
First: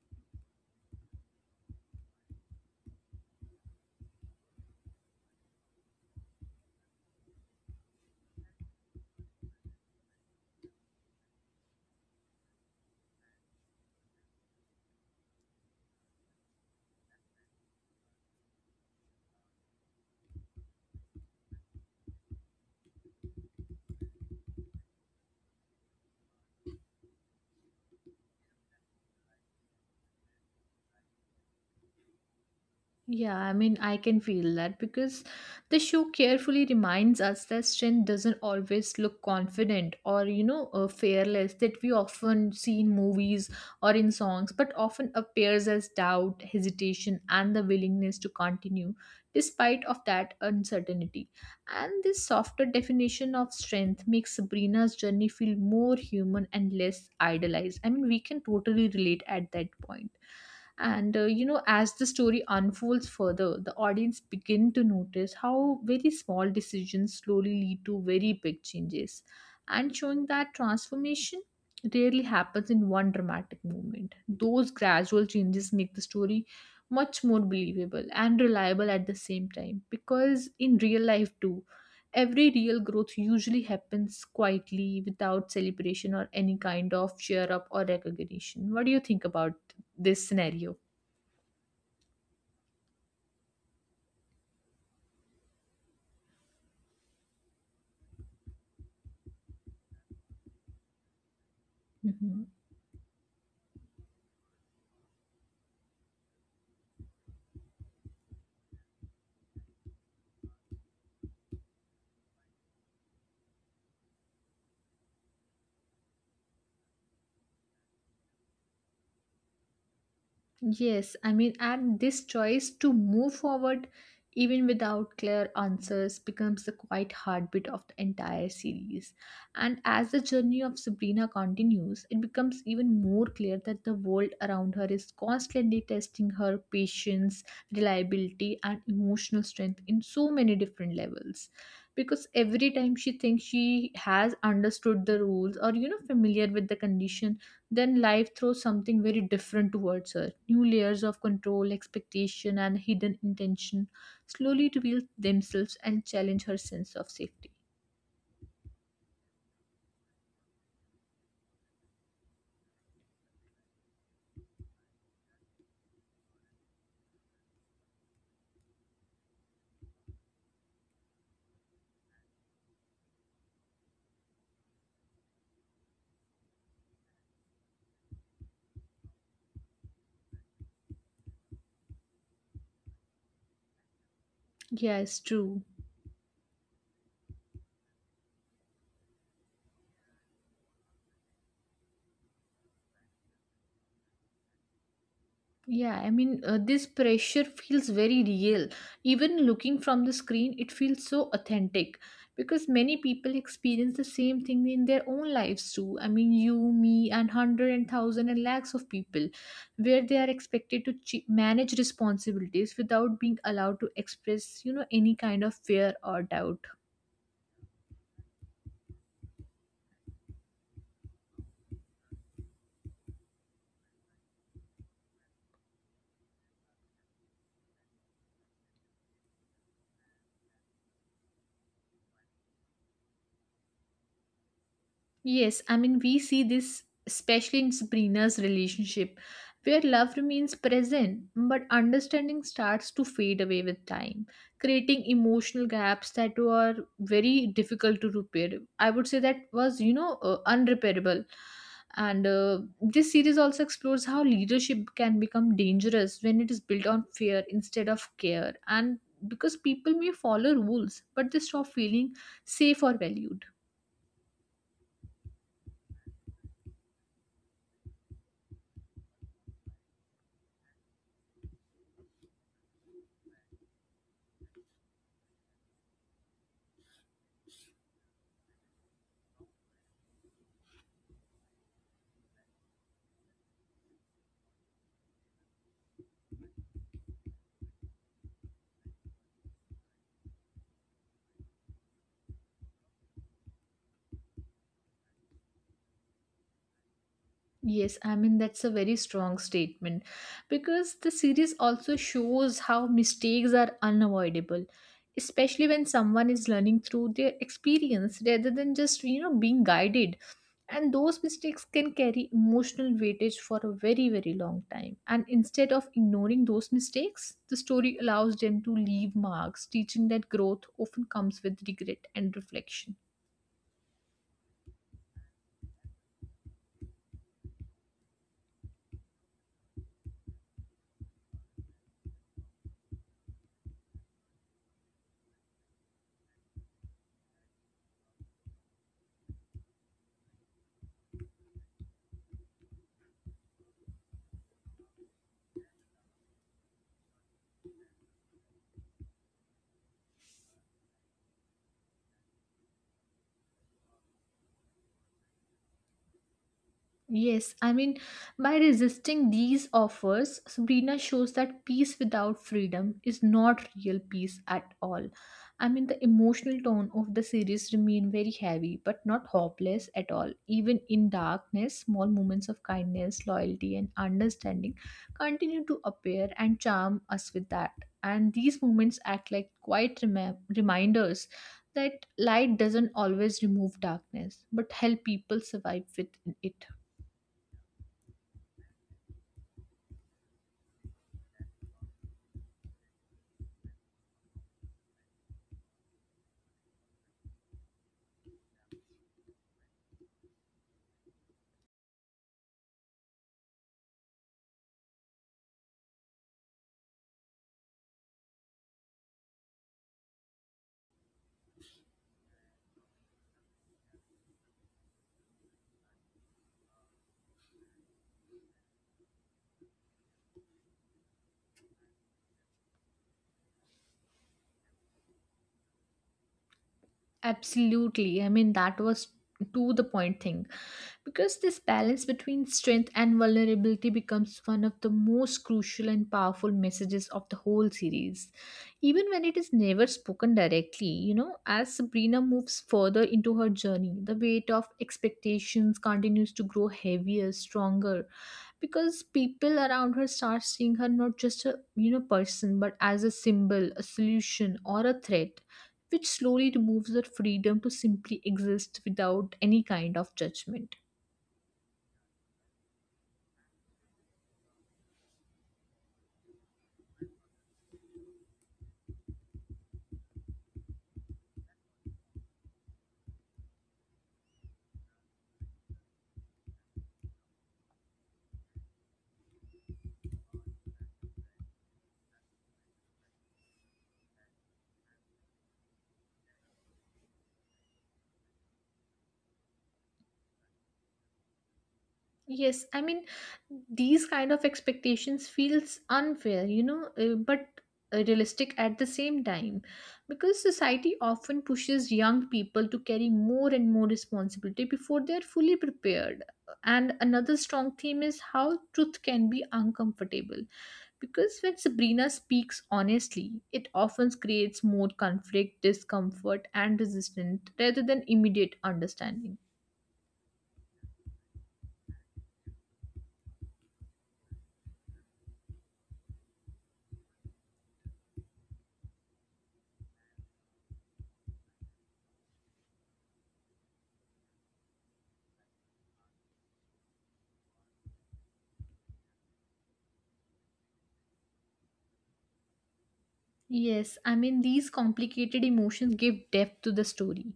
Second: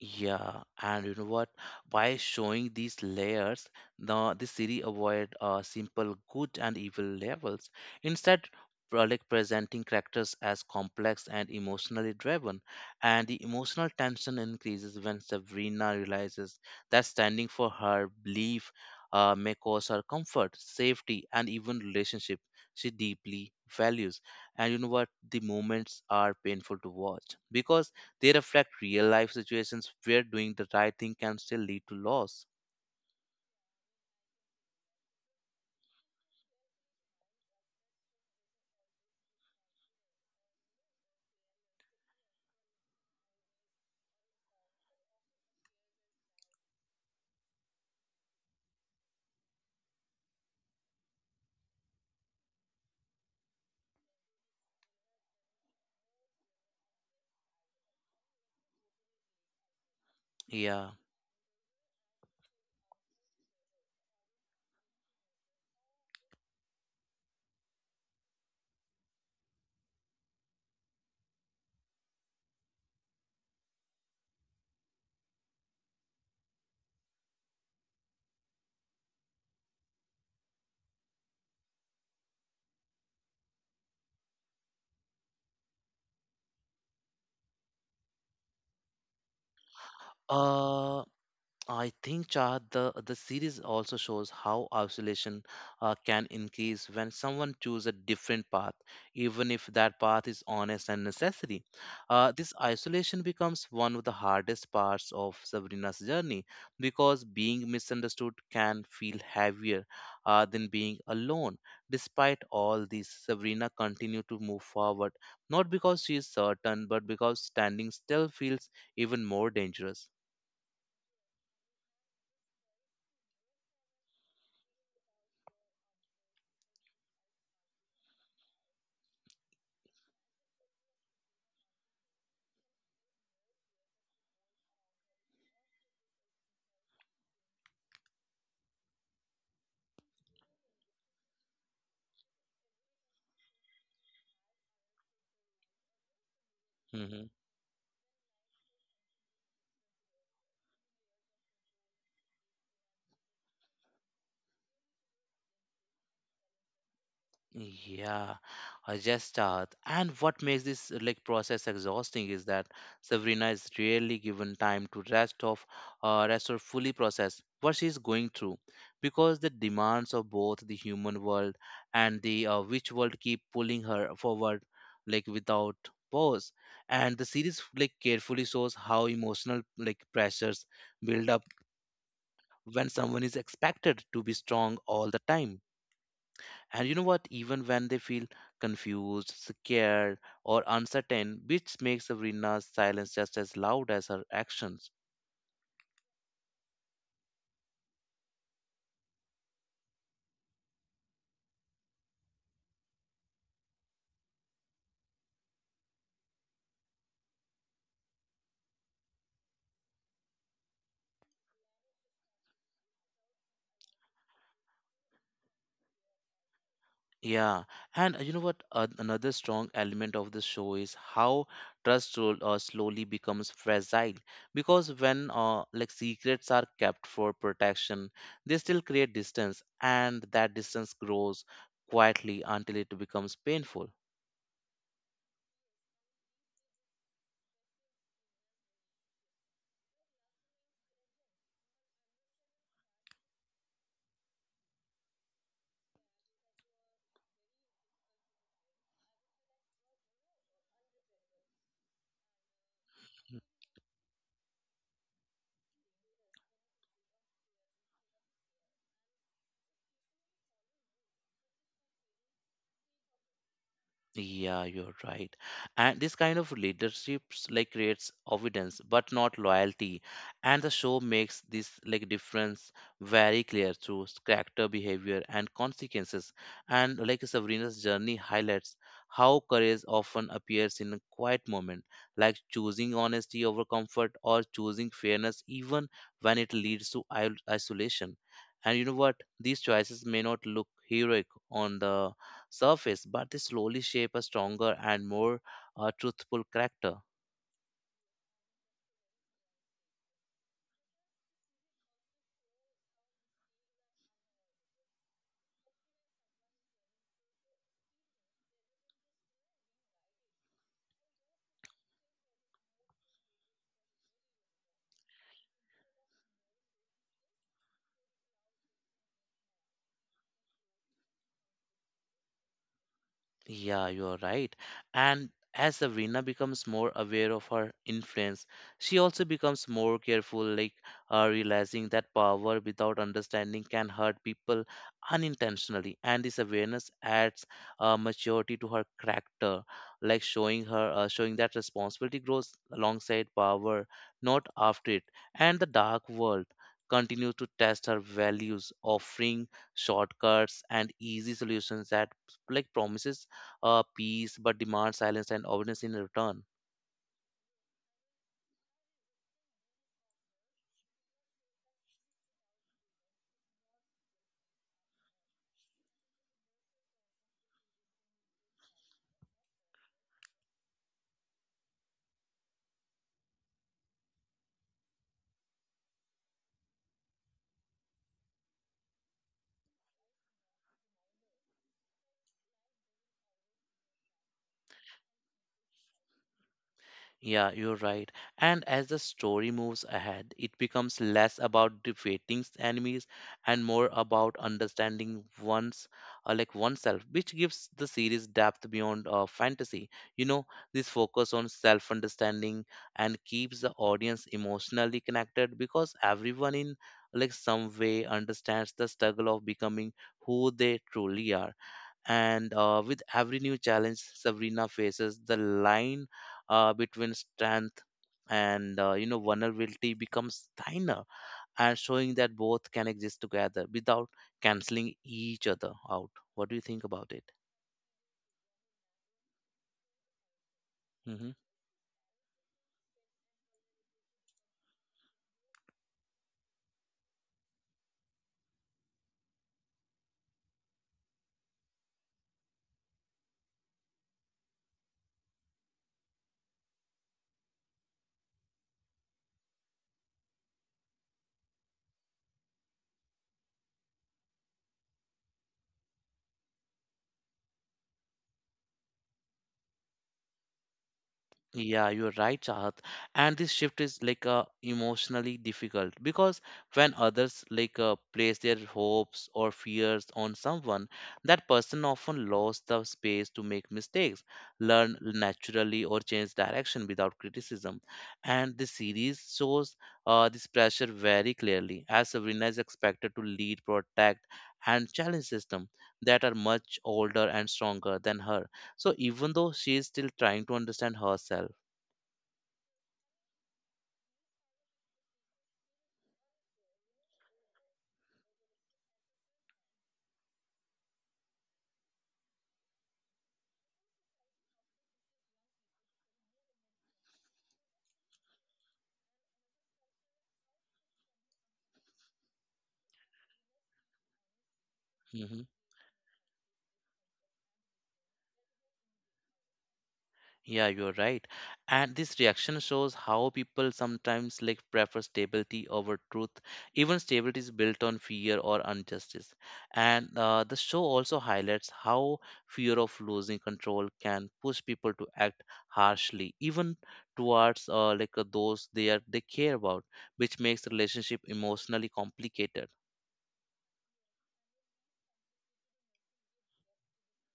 A: Yeah, and you know what? By showing these layers, the series avoid simple good and evil levels. Instead, presenting characters as complex and emotionally driven, and the emotional tension increases when Sabrina realizes that standing for her belief may cause her comfort, safety, and even relationship she deeply values. And you know what? The moments are painful to watch because they reflect real life situations where doing the right thing can still lead to loss.
B: Yeah, I mean, I can feel that because the show carefully reminds us that strength doesn't always look confident or, fearless that we often see in movies or in songs, but often appears as doubt, hesitation, and the willingness to continue despite of that uncertainty. And this softer definition of strength makes Sabrina's journey feel more human and less idealized. I mean, we can totally relate at that point.
A: Yeah.
B: And as the story unfolds further, the audience begin to notice how very small decisions slowly lead to very big changes, and showing that transformation rarely happens in one dramatic moment. Those gradual changes make the story much more believable and reliable at the same time, because in real life too every real growth usually happens quietly without celebration or any kind of cheer up or recognition. What do you think about this scenario?
A: Uh, I think Chahat, the series also shows how isolation can increase when someone chooses a different path, even if that path is honest and necessary.
B: Mhm.
A: This isolation becomes one of the hardest parts of Sabrina's journey because being misunderstood can feel heavier than being alone. Despite all this, Sabrina continues to move forward, not because she is certain, but because standing still feels even more dangerous.
B: Yes, I mean, and this choice to move forward even without clear answers becomes the quiet heartbeat of the entire series. And as the journey of Sabrina continues, it becomes even more clear that the world around her is constantly testing her patience, reliability, and emotional strength in so many different levels. Because every time she thinks she has understood the rules or, familiar with the
A: Mm-hmm.
B: condition, then life throws something very different towards her. New layers of control, expectation, and hidden intention slowly reveal themselves and challenge her sense of safety.
A: Yeah, I just and what makes this process exhausting is that Sabrina is rarely given time to rest or fully process what she is going through because the demands of both the human world and the witch world keep pulling her forward like without pause. And the series like carefully shows how emotional like pressures build up when someone is expected to be strong all the
B: Yes,
A: time,
B: true.
A: and you know what? Even when they feel confused, scared, or uncertain, which makes Sabrina's silence just as loud as her actions.
B: Yeah, I mean, this pressure feels very real. Even looking from the screen, it feels so authentic because many people experience the same thing in their own lives too. I mean, you, me, and hundred and thousand and lakhs of people, where they are expected to manage responsibilities without being allowed to express, any kind of fear or doubt.
A: Yeah, and you know what? Another strong element of the show is how trust slowly becomes fragile. Because when secrets are kept for protection, they still create distance, and that distance grows quietly until it becomes painful.
B: Yes, I mean, we see this especially in Sabrina's relationship, where love remains present, but understanding starts to fade away with time, creating emotional gaps that were very difficult to repair. I would say that was, unrepairable. And this series also explores how leadership can become dangerous when it is built on fear instead of care. And because people may follow rules, but they stop feeling safe or valued.
A: Yeah, you're right. And this kind of leaderships like creates evidence but not loyalty. And the show makes this like difference very clear through character behavior and consequences. And like Sabrina's journey highlights how courage often appears in a quiet moment, like choosing honesty over comfort or choosing fairness even when it leads to isolation. And you know what? These choices may not look heroic on the surface, but they slowly shape a stronger and more truthful character.
B: Yes, I mean, that's a very strong statement because the series also shows how mistakes are unavoidable, especially when someone is learning through their experience rather than just, being guided. And those mistakes can carry emotional weightage for a very, very long time. And instead of ignoring those mistakes, the story allows them to leave marks, teaching that growth often comes with regret and reflection.
A: Yeah, you are right. And as Sabrina becomes more aware of her influence, she also becomes more careful, like realizing that power without understanding can hurt people unintentionally. And this awareness adds maturity to her character, like showing that responsibility grows alongside power, not after it. And the dark world continues to test her values, offering shortcuts and easy solutions that like promises peace but demand silence and awareness in return.
B: Yes, I mean, by resisting these offers, Sabrina shows that peace without freedom is not real peace at all. I mean, the emotional tone of the series remain very heavy, but not hopeless at all. Even in darkness, small moments of kindness, loyalty, and understanding continue to appear and charm us with that. And these moments act like quiet reminders that light doesn't always remove darkness, but help people survive with it.
A: Yeah, you're right. And as the story moves ahead, it becomes less about defeating enemies and more about understanding one's like oneself, which gives the series depth beyond fantasy. You know, this focus on self-understanding and keeps the audience emotionally connected because everyone in like some way understands the struggle of becoming who they truly are. And with every new challenge Sabrina faces the line between strength and you know vulnerability becomes thinner, and showing that both can exist together without canceling each other out. What do you think about it?
B: Absolutely. I mean, that was to the point thing
A: Mm-hmm.
B: because this balance between strength and vulnerability becomes one of the most crucial and powerful messages of the whole series, even when it is never spoken directly. As Sabrina moves further into her journey, the weight of expectations continues to grow heavier, stronger, because people around her start seeing her not just a person but as a symbol, a solution, or a threat, which slowly removes her freedom to simply exist without any kind of judgment.
A: Yeah, you're right, Chahat. And this shift is like emotionally difficult because when others like place their hopes or fears on someone, that person often lost the space to make mistakes, learn naturally, or change direction without criticism. And the series shows this pressure very clearly, as Sabrina is expected to lead, protect, and challenge systems that are much older and stronger than her, so even though she is still trying to understand herself.
B: Yes, I mean, these kind of expectations feels unfair, but realistic at the same time, because society often pushes young people to carry more and more responsibility before they are fully prepared. And another strong theme is how truth can be uncomfortable because when Sabrina speaks honestly, it often creates more
A: Hmm.
B: conflict, discomfort, and resistance rather than immediate understanding.
A: Yeah, you're right. And this reaction shows how people sometimes like prefer stability over truth. Even stability is built on fear or injustice. And the show also highlights how fear of losing control can push people to act harshly, even towards those they care about, which makes relationship emotionally complicated.
B: Yes, I mean, these complicated emotions give depth to the story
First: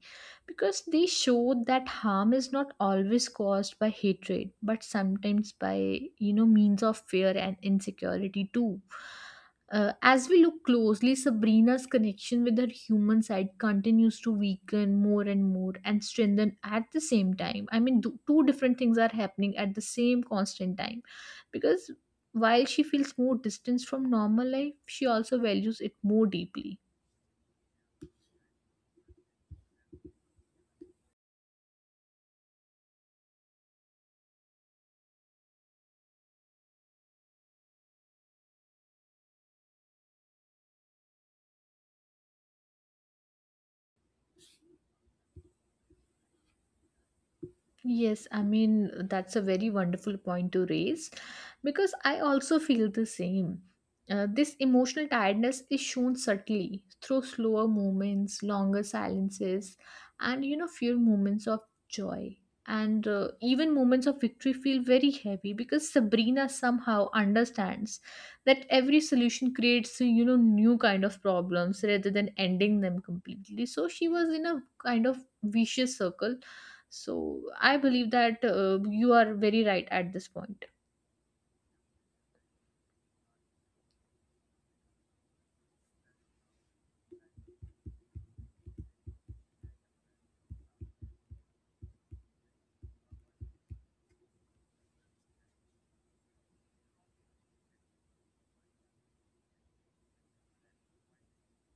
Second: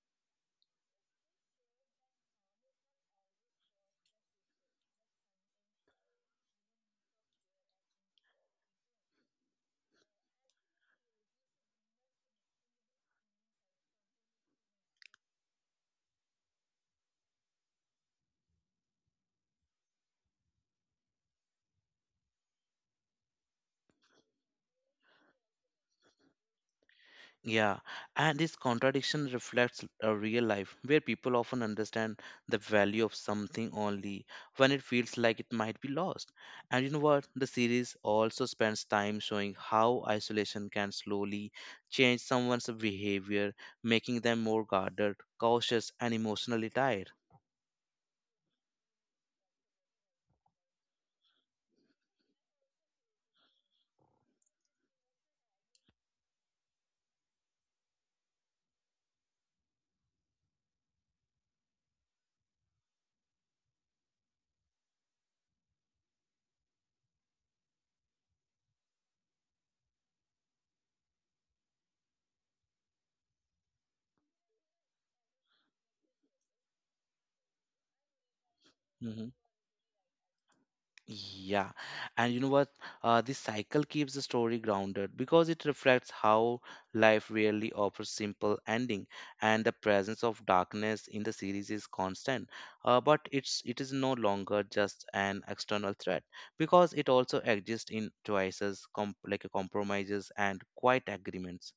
B: because they show that harm is not always caused by hatred, but sometimes by, means of fear and insecurity too. As we look closely, Sabrina's connection with her human side continues to weaken more and more and strengthen at the same time. I mean, two different things are happening at the same constant time because while she feels more distance from normal life, she also values it more deeply.
A: Yeah, and this contradiction reflects a real life where people often understand the value of something only when it feels like it might be lost. And you know what? The series also spends time showing how isolation can slowly change someone's behavior, making them more guarded, cautious, and emotionally tired.
B: Yes, I mean, that's a very wonderful point to raise because I also feel the same. This emotional tiredness is shown subtly through slower movements, longer silences, and few moments of joy. And even moments of victory feel very heavy because Sabrina somehow understands that every solution creates, new kind of problems rather than ending them completely. So she was in a kind of vicious circle, so I believe that you
A: Mm-hmm.
B: are very right at this point.
A: Yeah, and you know what? This cycle keeps the story grounded because it reflects how life rarely offers simple ending, and the presence of darkness in the series is constant. But it is no longer just an external threat because it also exists in choices, compromises and quiet agreements.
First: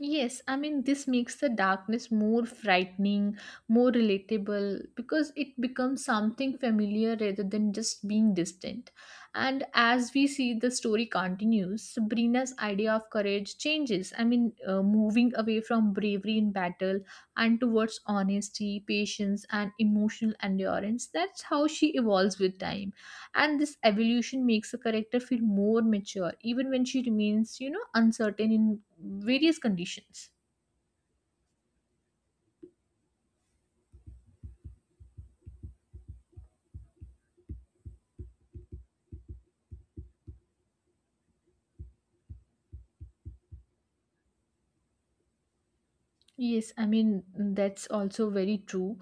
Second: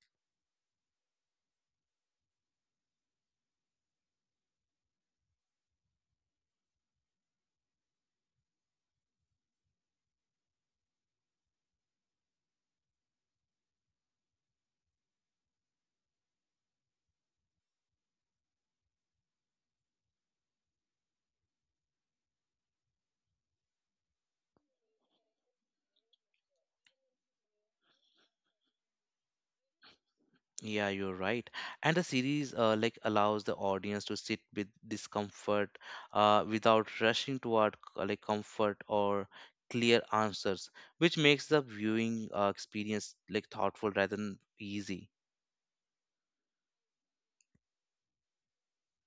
B: Yes, I mean, this makes the darkness more frightening, more relatable, because it becomes something familiar rather than just being distant. And as we see, the story continues. Sabrina's idea of courage changes. Moving away from bravery in battle and towards honesty, patience, and emotional endurance. That's how she evolves with time, and this evolution makes a character feel more mature even when she remains uncertain in various conditions.
A: Yeah, you're right. And the series allows the audience to sit with discomfort without rushing toward comfort or clear answers, which makes the viewing experience like thoughtful rather than easy.
B: Yes, I mean, that's also very true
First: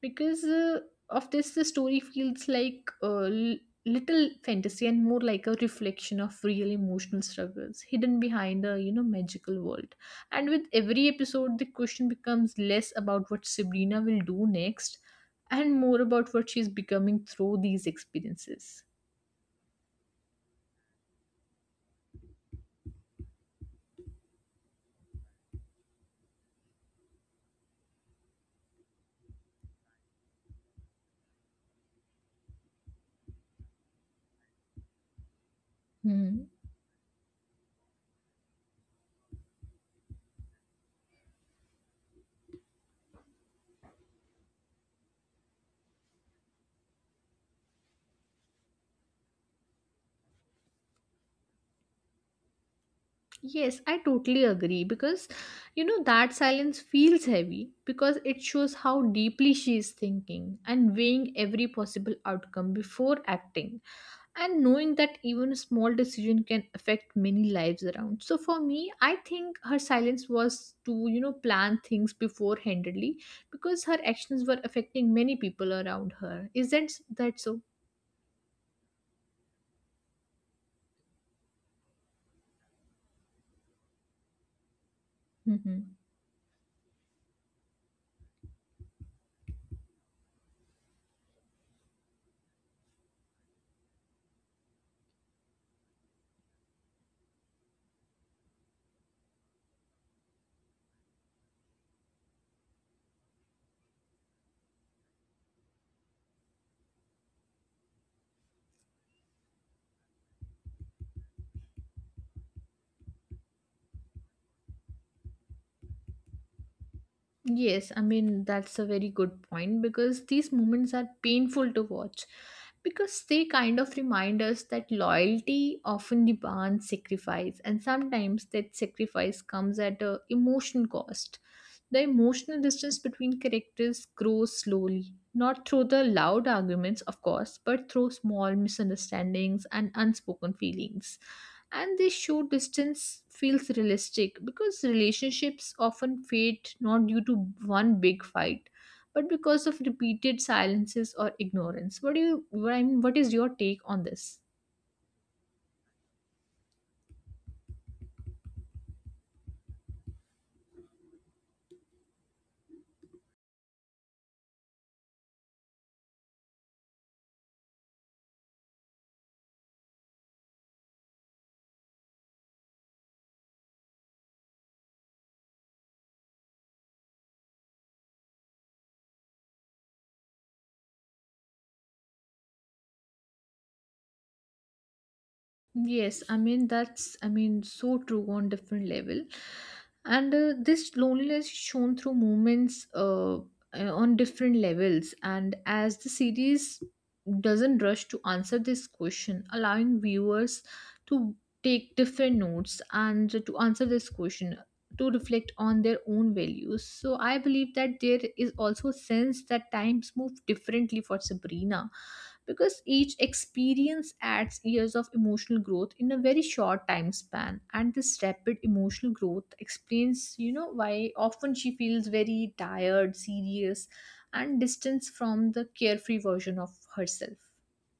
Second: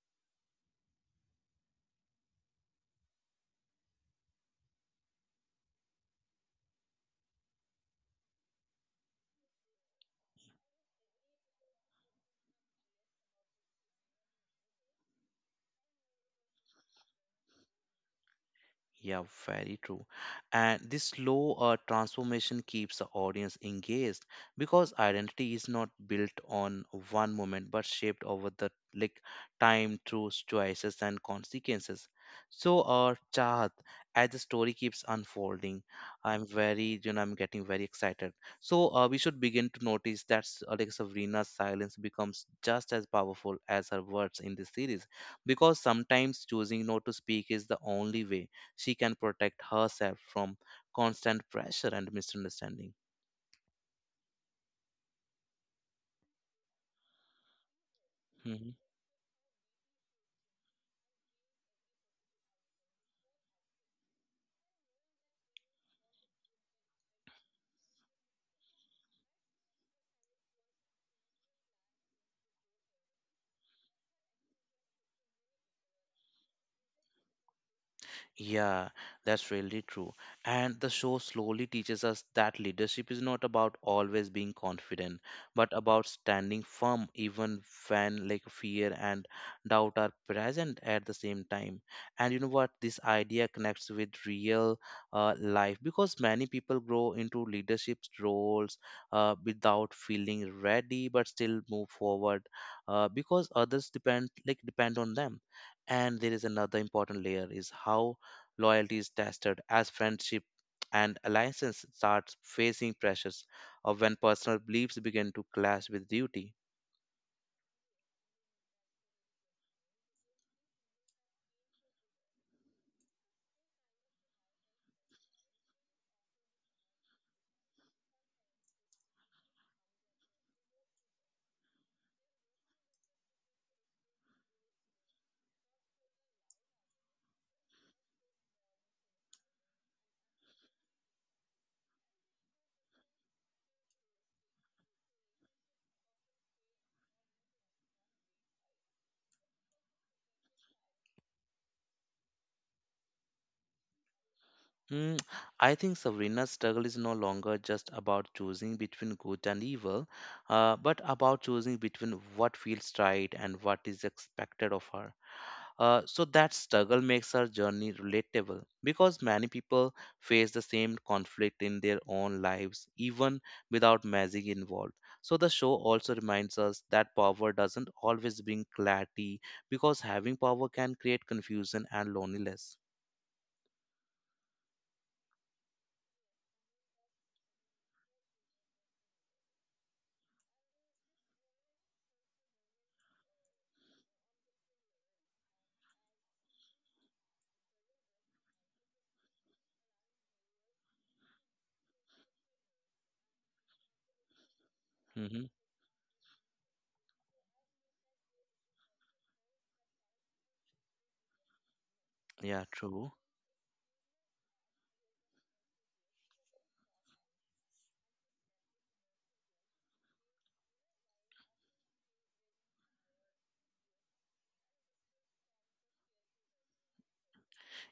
B: because of this, the story feels like little fantasy and more like a reflection of real emotional struggles hidden behind a magical world. And with every episode, the question becomes less about what Sabrina will do next and more about what she's becoming through these experiences.
A: Yeah, very true. And this slow transformation keeps the audience engaged because identity is not built on one moment but shaped over the like time through choices and consequences. So, Chahat, as the story keeps unfolding,
B: Hmm.
A: I'm very, you know, I'm getting very excited. So, we should begin to notice that Sabrina's silence becomes just as powerful as her words in this series because sometimes choosing not to speak is the only way she can protect herself from constant pressure and misunderstanding.
B: Yes, I totally agree, because you know that silence feels heavy because it
A: Mhm.
B: shows how deeply she is thinking and weighing every possible outcome before acting and knowing that even a small decision can affect many lives around. So for me, I think her silence was to plan things beforehandedly because her actions were affecting many people around her. Isn't that so?
A: Yeah, that's really true. And the show slowly teaches us that leadership is not about always being confident, but
B: Hmm.
A: about standing firm even when like fear and doubt are present at the same time. And you know what? This idea connects with real life because many people grow into leadership roles without feeling ready, but still move forward because others depend on them. And there is another important layer is how loyalty is tested as friendship and alliances start facing pressures of when personal beliefs begin to clash with duty.
B: Yes, I mean, that's a very good point because these moments are painful to watch because they kind of remind us that loyalty often demands sacrifice, and sometimes that sacrifice comes at a emotional cost. The emotional distance between characters grows slowly, not through the loud arguments, of course, but through small misunderstandings and unspoken feelings. And this short distance feels realistic because relationships often fade not due to one big fight, but because of repeated silences or ignorance. What do you? What I mean, what is your take on this?
A: Mm, I think Sabrina's struggle is no longer just about choosing between good and evil, but about choosing between what feels right and what is expected of her. So that struggle makes her journey relatable because many people face the same conflict in their own lives, even without magic involved. So the show also reminds us that power doesn't always bring clarity because having power can create confusion and loneliness.
B: Yes, I mean, that's, I mean, so true on different level, and this loneliness is shown through moments on different levels. And as the series doesn't rush to answer this question, allowing viewers to take different notes and to answer this question, to
A: hmm
B: reflect on their own values. So I believe that there is also a sense that times move differently for Sabrina
A: Yeah,
B: because each
A: true.
B: experience adds years of emotional growth in a very short time span, and this rapid emotional growth explains why often she feels very tired, serious, and distance from the carefree version of herself.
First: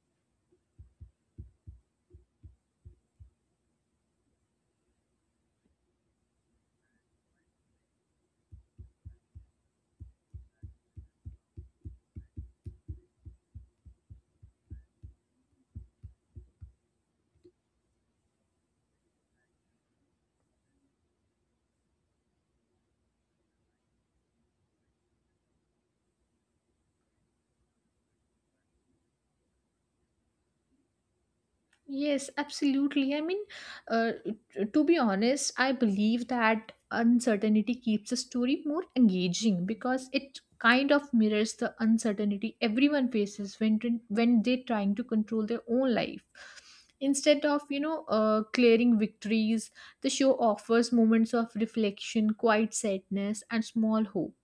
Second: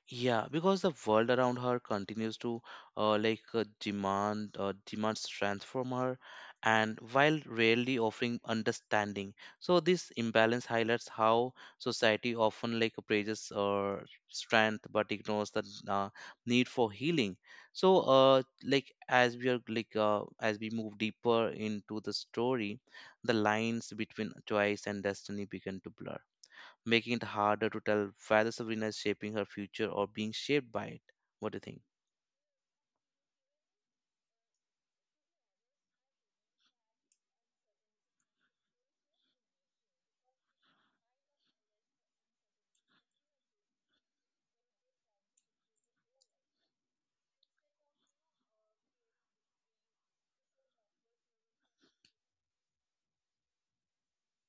A: Yeah, because the world around her continues to demands strength from her, and while rarely offering understanding. So this imbalance highlights how society often like praises strength but ignores the uh, need for healing. So like as we are like as we move deeper into the story, the lines between choice and destiny begin to blur, making it harder to tell whether Sabrina is shaping her future or being shaped by it. What do you think?
B: Yes, absolutely. I mean, to be honest, I believe that uncertainty keeps a story more engaging because it kind of mirrors the uncertainty everyone faces when they're trying to control their own life. Instead of clearing victories, the show offers moments of reflection, quiet sadness, and small hope.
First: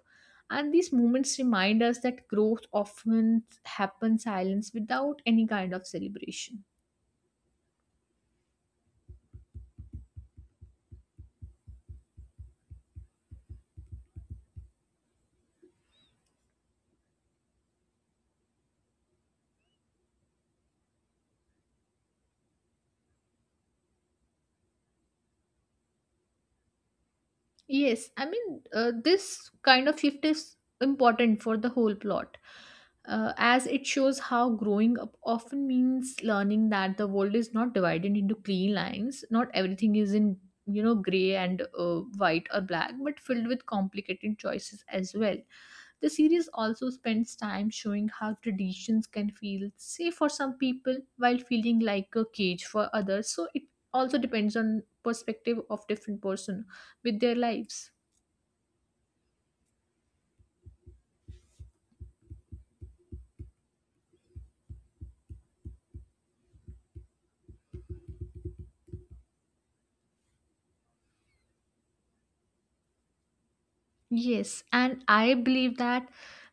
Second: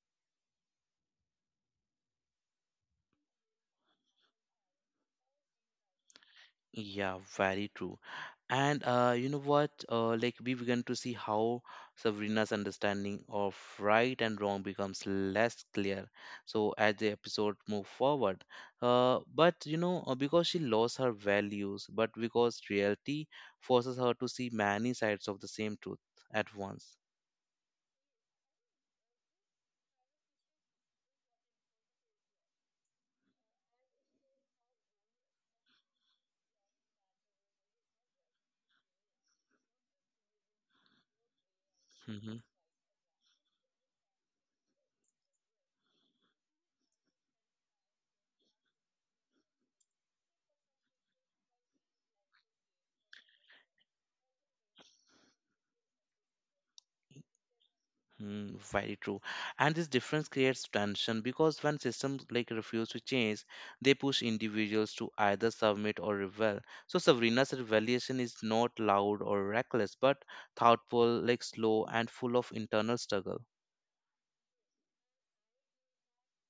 B: And these moments remind us that growth often happens silence without any kind of celebration.
A: Yeah, very true. And you know what? Like we began to see how Sabrina's understanding of right and wrong becomes less clear. So as the episode move forward, but you know because she lost her values, but because reality forces her to see many sides of the same truth at once.
B: Yes, I mean, this kind of shift is important for the whole plot, as it shows how growing up often means learning that the world is not divided into clean lines. Not everything is in, you know, gray and
A: Mm-hmm.
B: white or black, but filled with complicated choices as well. The series also spends time showing how traditions can feel safe for some people while feeling like a cage for others. So it also depends on perspective of different person with their lives.
A: Mm, very true. And this difference creates tension because when systems like refuse to change, they push individuals to either submit or rebel. So Sabrina's rebellion is not loud or reckless, but thoughtful, like slow and full of internal struggle.
B: Yes, and I believe that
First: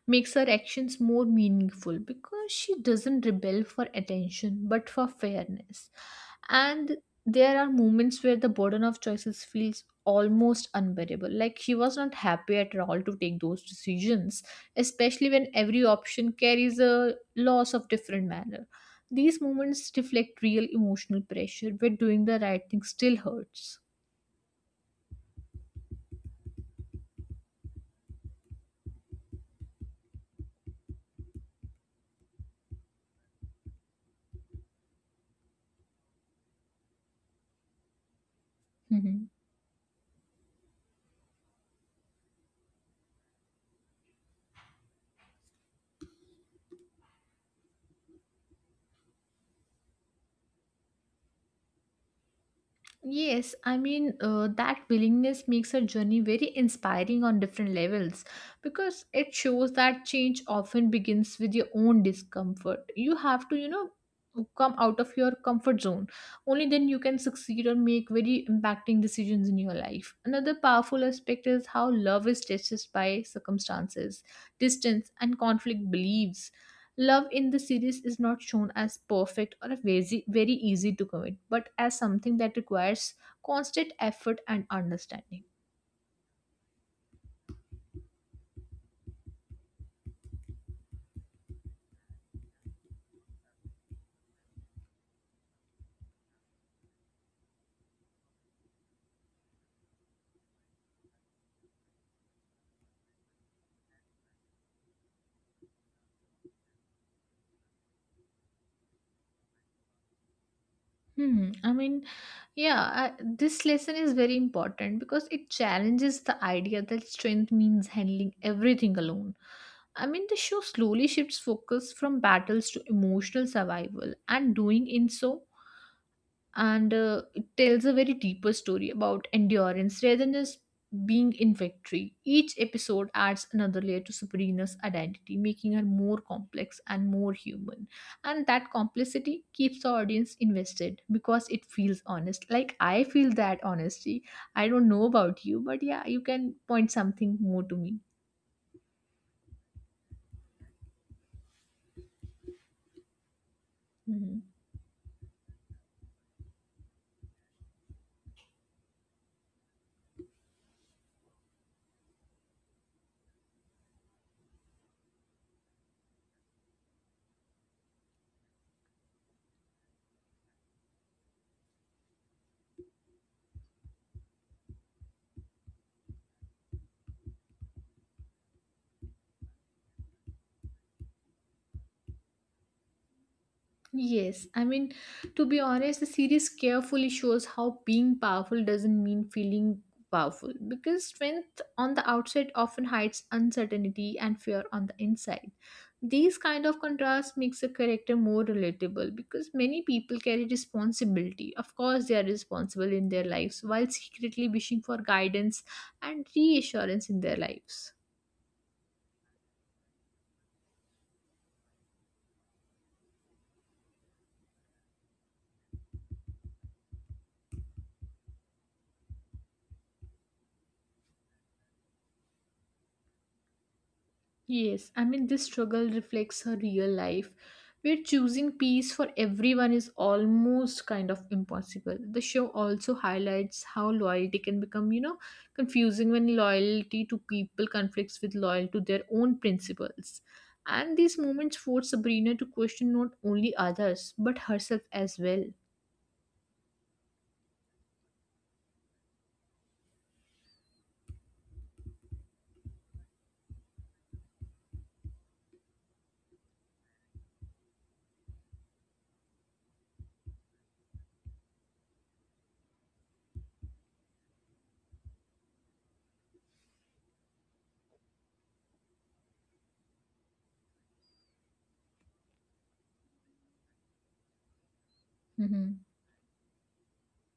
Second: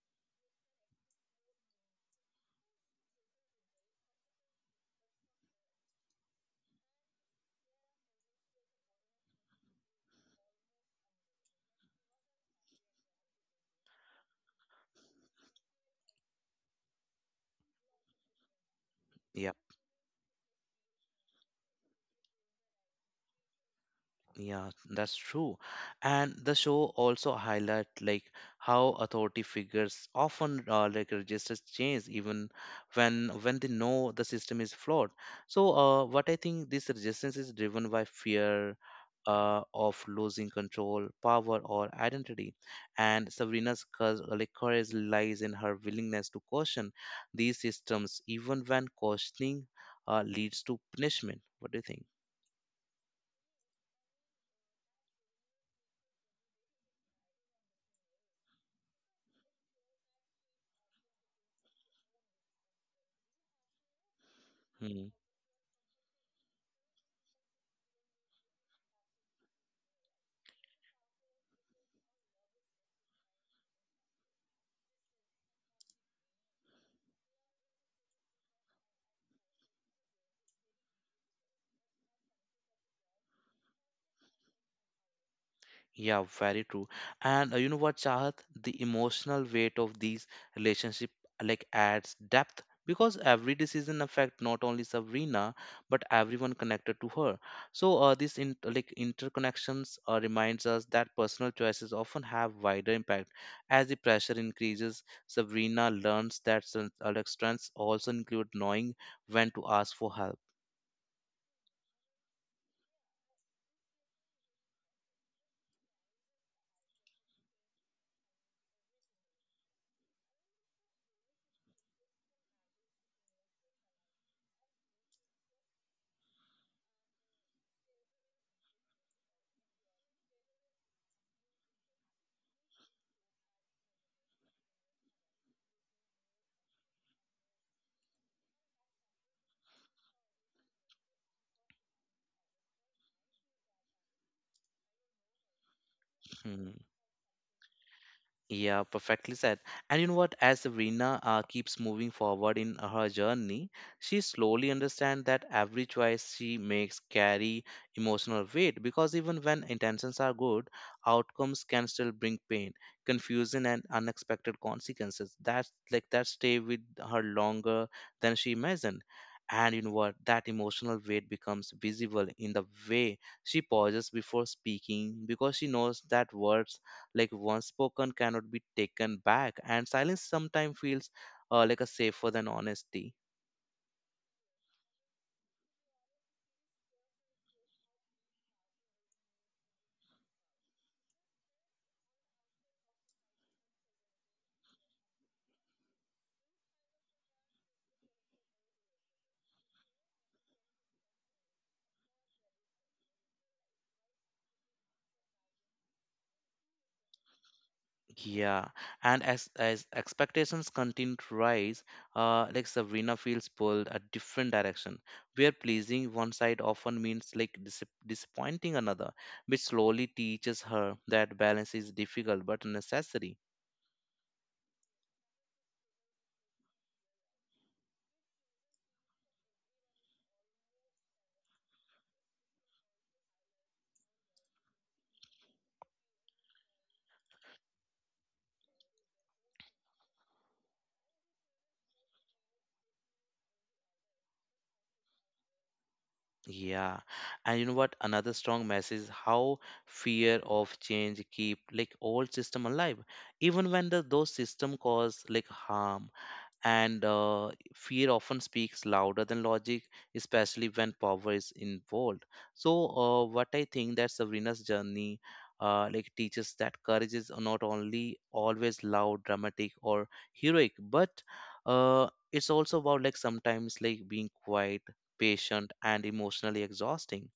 B: makes her actions more meaningful because she doesn't rebel for attention but for fairness. And there are moments where the burden of choices feels almost unbearable. Like she was not happy at all to take those decisions, especially when every option carries a loss of different manner. These
A: Yeah.
B: moments reflect real emotional pressure where doing the right thing still hurts.
A: Yeah, that's true. And the show also highlight like how authority figures often like registers change even when they know the system is flawed. So what I think this resistance is driven by fear
B: Mm-hmm.
A: of losing control, power, or identity. And like, courage lies in her willingness to caution these systems, even when cautioning leads to punishment. What do you think?
B: Yes, I mean, that willingness makes her journey very inspiring on different levels because it shows that change often begins with your own discomfort. You have to, you know, come out
A: Hmm.
B: of your comfort zone. Only then you can succeed or make very impacting decisions in your life. Another powerful aspect is how love is tested by circumstances, distance, and conflict beliefs. Love in the series is not shown as perfect or a very, very easy to commit, but as something that requires constant effort and understanding.
A: Yeah, very true. And you know what, Chahat? The emotional weight of these relationship like adds depth because every decision affect not only Sabrina but everyone connected to her. So this in, like interconnections reminds us that personal choices often have wider impact. As the pressure increases, Sabrina learns that strengths also include knowing when to ask for help.
B: Hmm. I mean, yeah, I, this lesson is very important because it challenges the idea that strength means handling everything alone. I mean, the show slowly shifts focus from battles to emotional survival, and doing in so and it tells a very deeper story about endurance rather than just being infantry. Each episode adds another layer to Sabrina's identity, making her more complex and more human. And that complexity keeps the audience invested because it feels honest. Like I feel that honesty. I don't know about you, but yeah, you can
A: Hmm.
B: point something more to me.
A: Yeah, perfectly said. And you know what? As Rina keeps moving forward in her journey, she
B: Mm-hmm.
A: slowly understands that every choice she makes carry emotional weight because even when intentions are good, outcomes can still bring pain, confusion, and unexpected consequences. That's like that stay with her longer than she imagined. And you know what? That emotional weight becomes visible in the way she pauses before speaking because she knows that words like once spoken cannot be taken back, and silence sometimes feels like a safer than honesty.
B: Yes, I mean, to be honest, the series carefully shows how being powerful doesn't mean feeling powerful, because strength on the outside often hides uncertainty and fear on the inside. These kind of contrast makes a character more relatable because many people carry responsibility. Of course, they are responsible in their lives while secretly wishing for guidance and reassurance in their lives.
A: Yeah, and as expectations continue to rise, Sabrina feels pulled a different direction where pleasing one side often means like disappointing another, which slowly teaches her that balance is difficult but necessary.
B: Yes, I mean, this struggle reflects her real life, where choosing peace for everyone is almost kind of impossible. The show also highlights how loyalty can become, you know, confusing when loyalty to people conflicts with loyalty to their own principles. And these moments force Sabrina to question not only others, but herself as well.
A: Yeah, and you know what? Another strong message is how fear of change keep like old system alive, even when those system cause like harm. And fear often speaks louder than logic, especially when power is involved. So what I think that Sabrina's journey teaches that courage is not only always loud, dramatic, or heroic, but it's also about like sometimes like being quiet,
B: Mm-hmm.
A: patient, and emotionally exhausting.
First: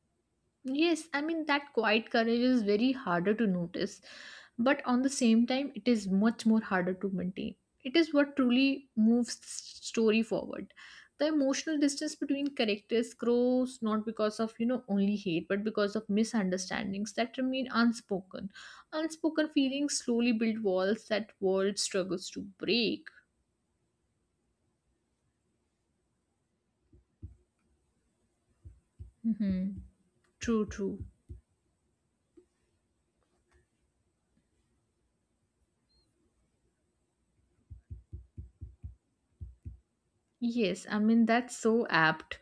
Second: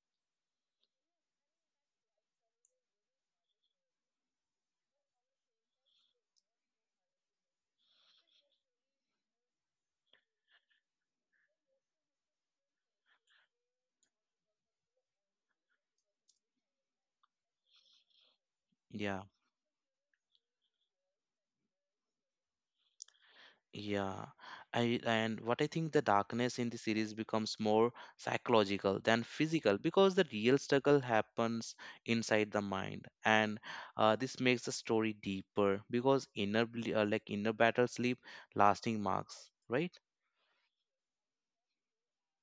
B: Yes, I mean, that quiet courage is very harder to notice, but on the same time, it is much more harder to maintain. It is what truly moves the story forward. The emotional distance between characters grows not because of, you know, only hate, but because of misunderstandings that remain unspoken.
A: Yeah.
B: Unspoken feelings slowly build walls that world struggles to break.
A: Yeah, I, and what I think the darkness in the series becomes more psychological than
B: Hmm.
A: physical because the real
B: True,
A: struggle
B: true.
A: happens inside the mind, and this makes the story deeper because inner bel- like inner battles leave lasting marks, right?
B: Yes, I mean, that's so apt,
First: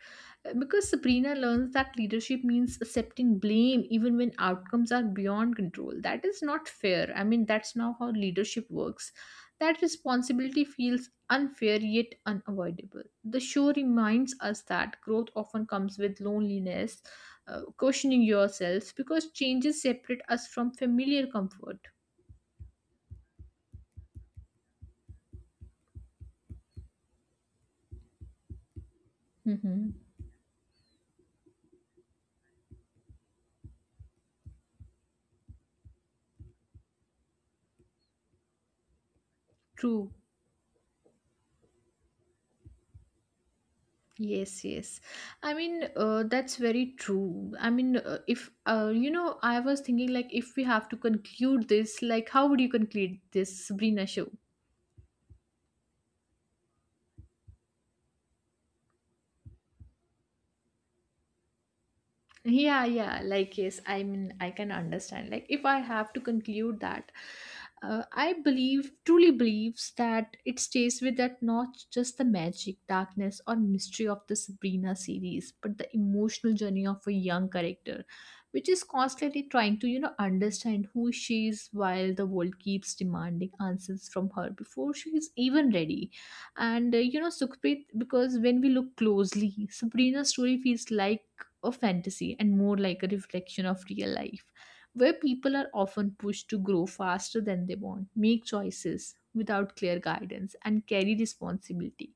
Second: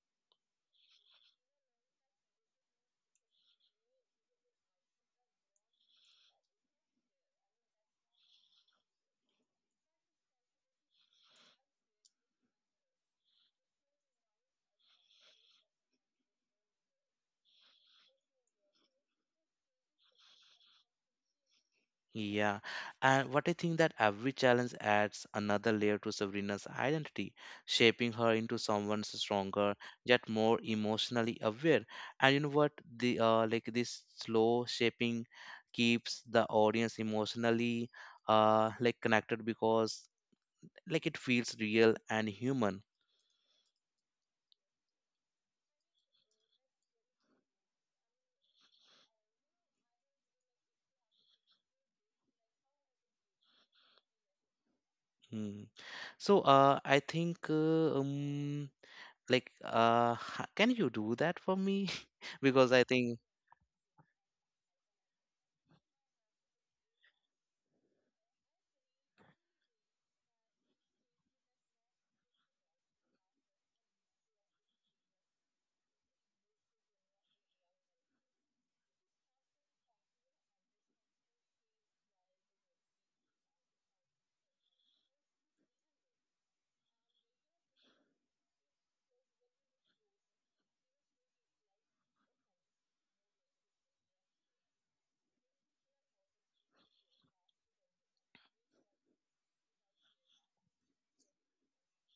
B: because Sabrina learns that leadership means accepting blame even when outcomes are beyond control. That is not fair. I mean, that's not how leadership works. That responsibility feels unfair yet unavoidable. The show reminds us that growth often comes with loneliness, questioning yourself, because changes separate us from familiar comfort.
A: Yeah, and what I think that every challenge adds another layer to Sabrina's identity, shaping her into someone stronger
B: Hmm.
A: yet more emotionally aware. And you know what? The like This slow shaping keeps the audience emotionally like connected because
B: True.
A: like it feels real and human.
B: Yes, yes. I mean, that's very true. I mean, if you know, I was thinking like, if we have to conclude this, like how would you conclude this Sabrina show?
A: Hmm. So I think like can you do that for me? Because I
B: Yeah,
A: think
B: yeah, like yes, I mean, I can understand. Like, if I have to conclude that, I believe truly believes that it stays with that, not just the magic darkness or mystery of the Sabrina series, but the emotional journey of a young character which is constantly trying to understand who she is while the world keeps demanding answers from her before she is even ready. And you know, Sukhpreet, because when we look closely, Sabrina's story feels like a fantasy and more like a reflection of real life, where people are often pushed to grow faster than they want, make choices without clear guidance, and carry responsibility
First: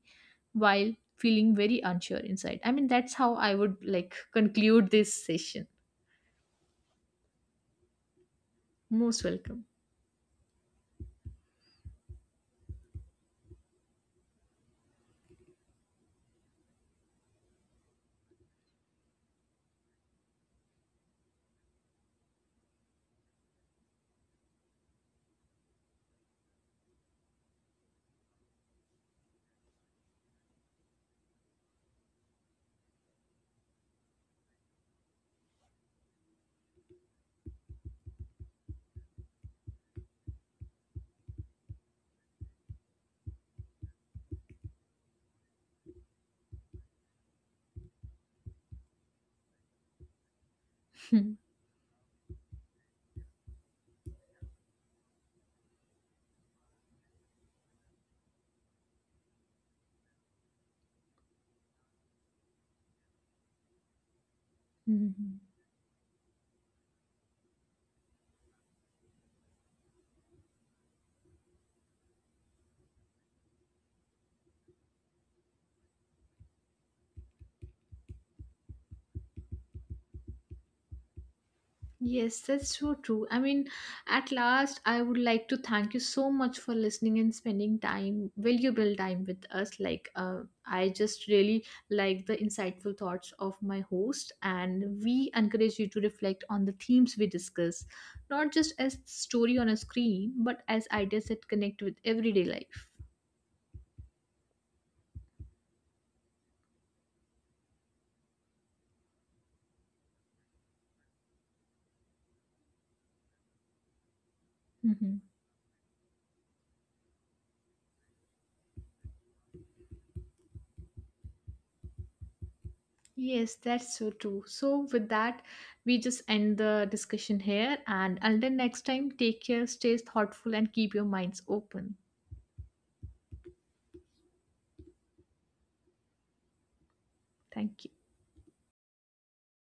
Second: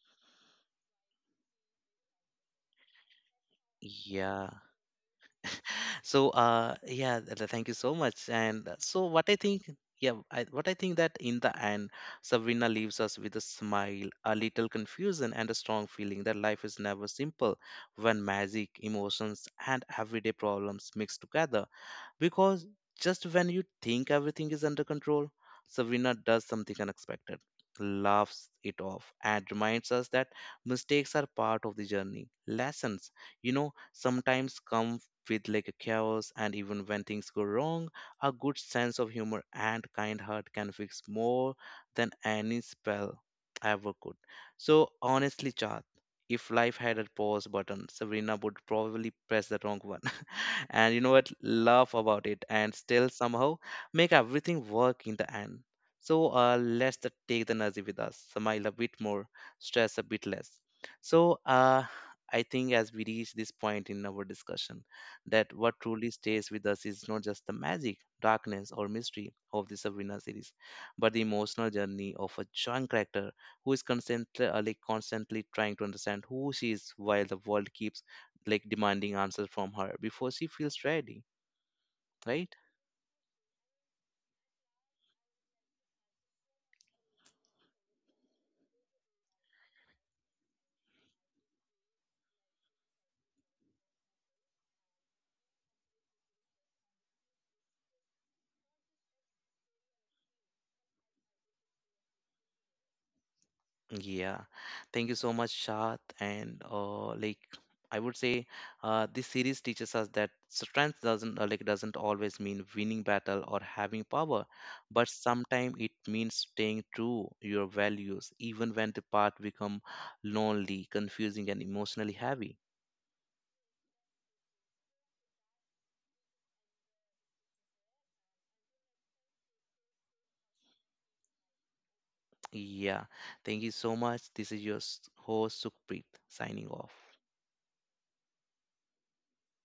B: while feeling very unsure inside. I mean, that's how I would like
A: yeah.
B: conclude this session.
A: So thank you so much. And so
B: Most
A: what I
B: welcome.
A: think, yeah, I, what I think that in the end, Sabrina leaves us with a smile, a little confusion, and a strong feeling that life is never simple when magic, emotions, and everyday problems mix together. Because just when you think everything is under control, Savina does something unexpected, laughs it off, and reminds us that mistakes are part of the journey. Lessons, you know, sometimes come with like a chaos, and even when things go wrong, a good sense of humor and kind heart can fix more than any spell ever could. So, honestly, Chad, if life had a pause button, Sabrina would probably press the wrong one. And you know what, laugh about it and still somehow make everything work in the end. So let's take the energy with us, smile a bit more, stress a bit less. So I think as we reach this point in our discussion, that what truly stays with us is not just the magic, darkness, or mystery of the Sabrina series, but the emotional journey of a young character who is constantly trying to understand who she is while the world keeps like demanding answers from her before she feels ready,
B: Yes,
A: right?
B: that's so true. I mean, at last, I would like to thank you so much for listening and spending time, valuable time with us. Like, I just really like the insightful thoughts of my host, and we encourage you to reflect on the themes we discuss, not just as story on a screen, but as ideas that connect with everyday life.
A: Yeah. Thank you so much, Shad. And like I would say, this series teaches us that strength doesn't always mean winning battle or having power, but
B: Mhm.
A: sometimes it means staying true your values even when the path become lonely, confusing, and emotionally heavy.
B: Yes, that's so true. So, with that, we just end the discussion here. And until next time, take care, stay thoughtful, and keep your minds open.
A: Yeah. Thank you so much. This is your host Sukhpreet signing off.
B: Thank you.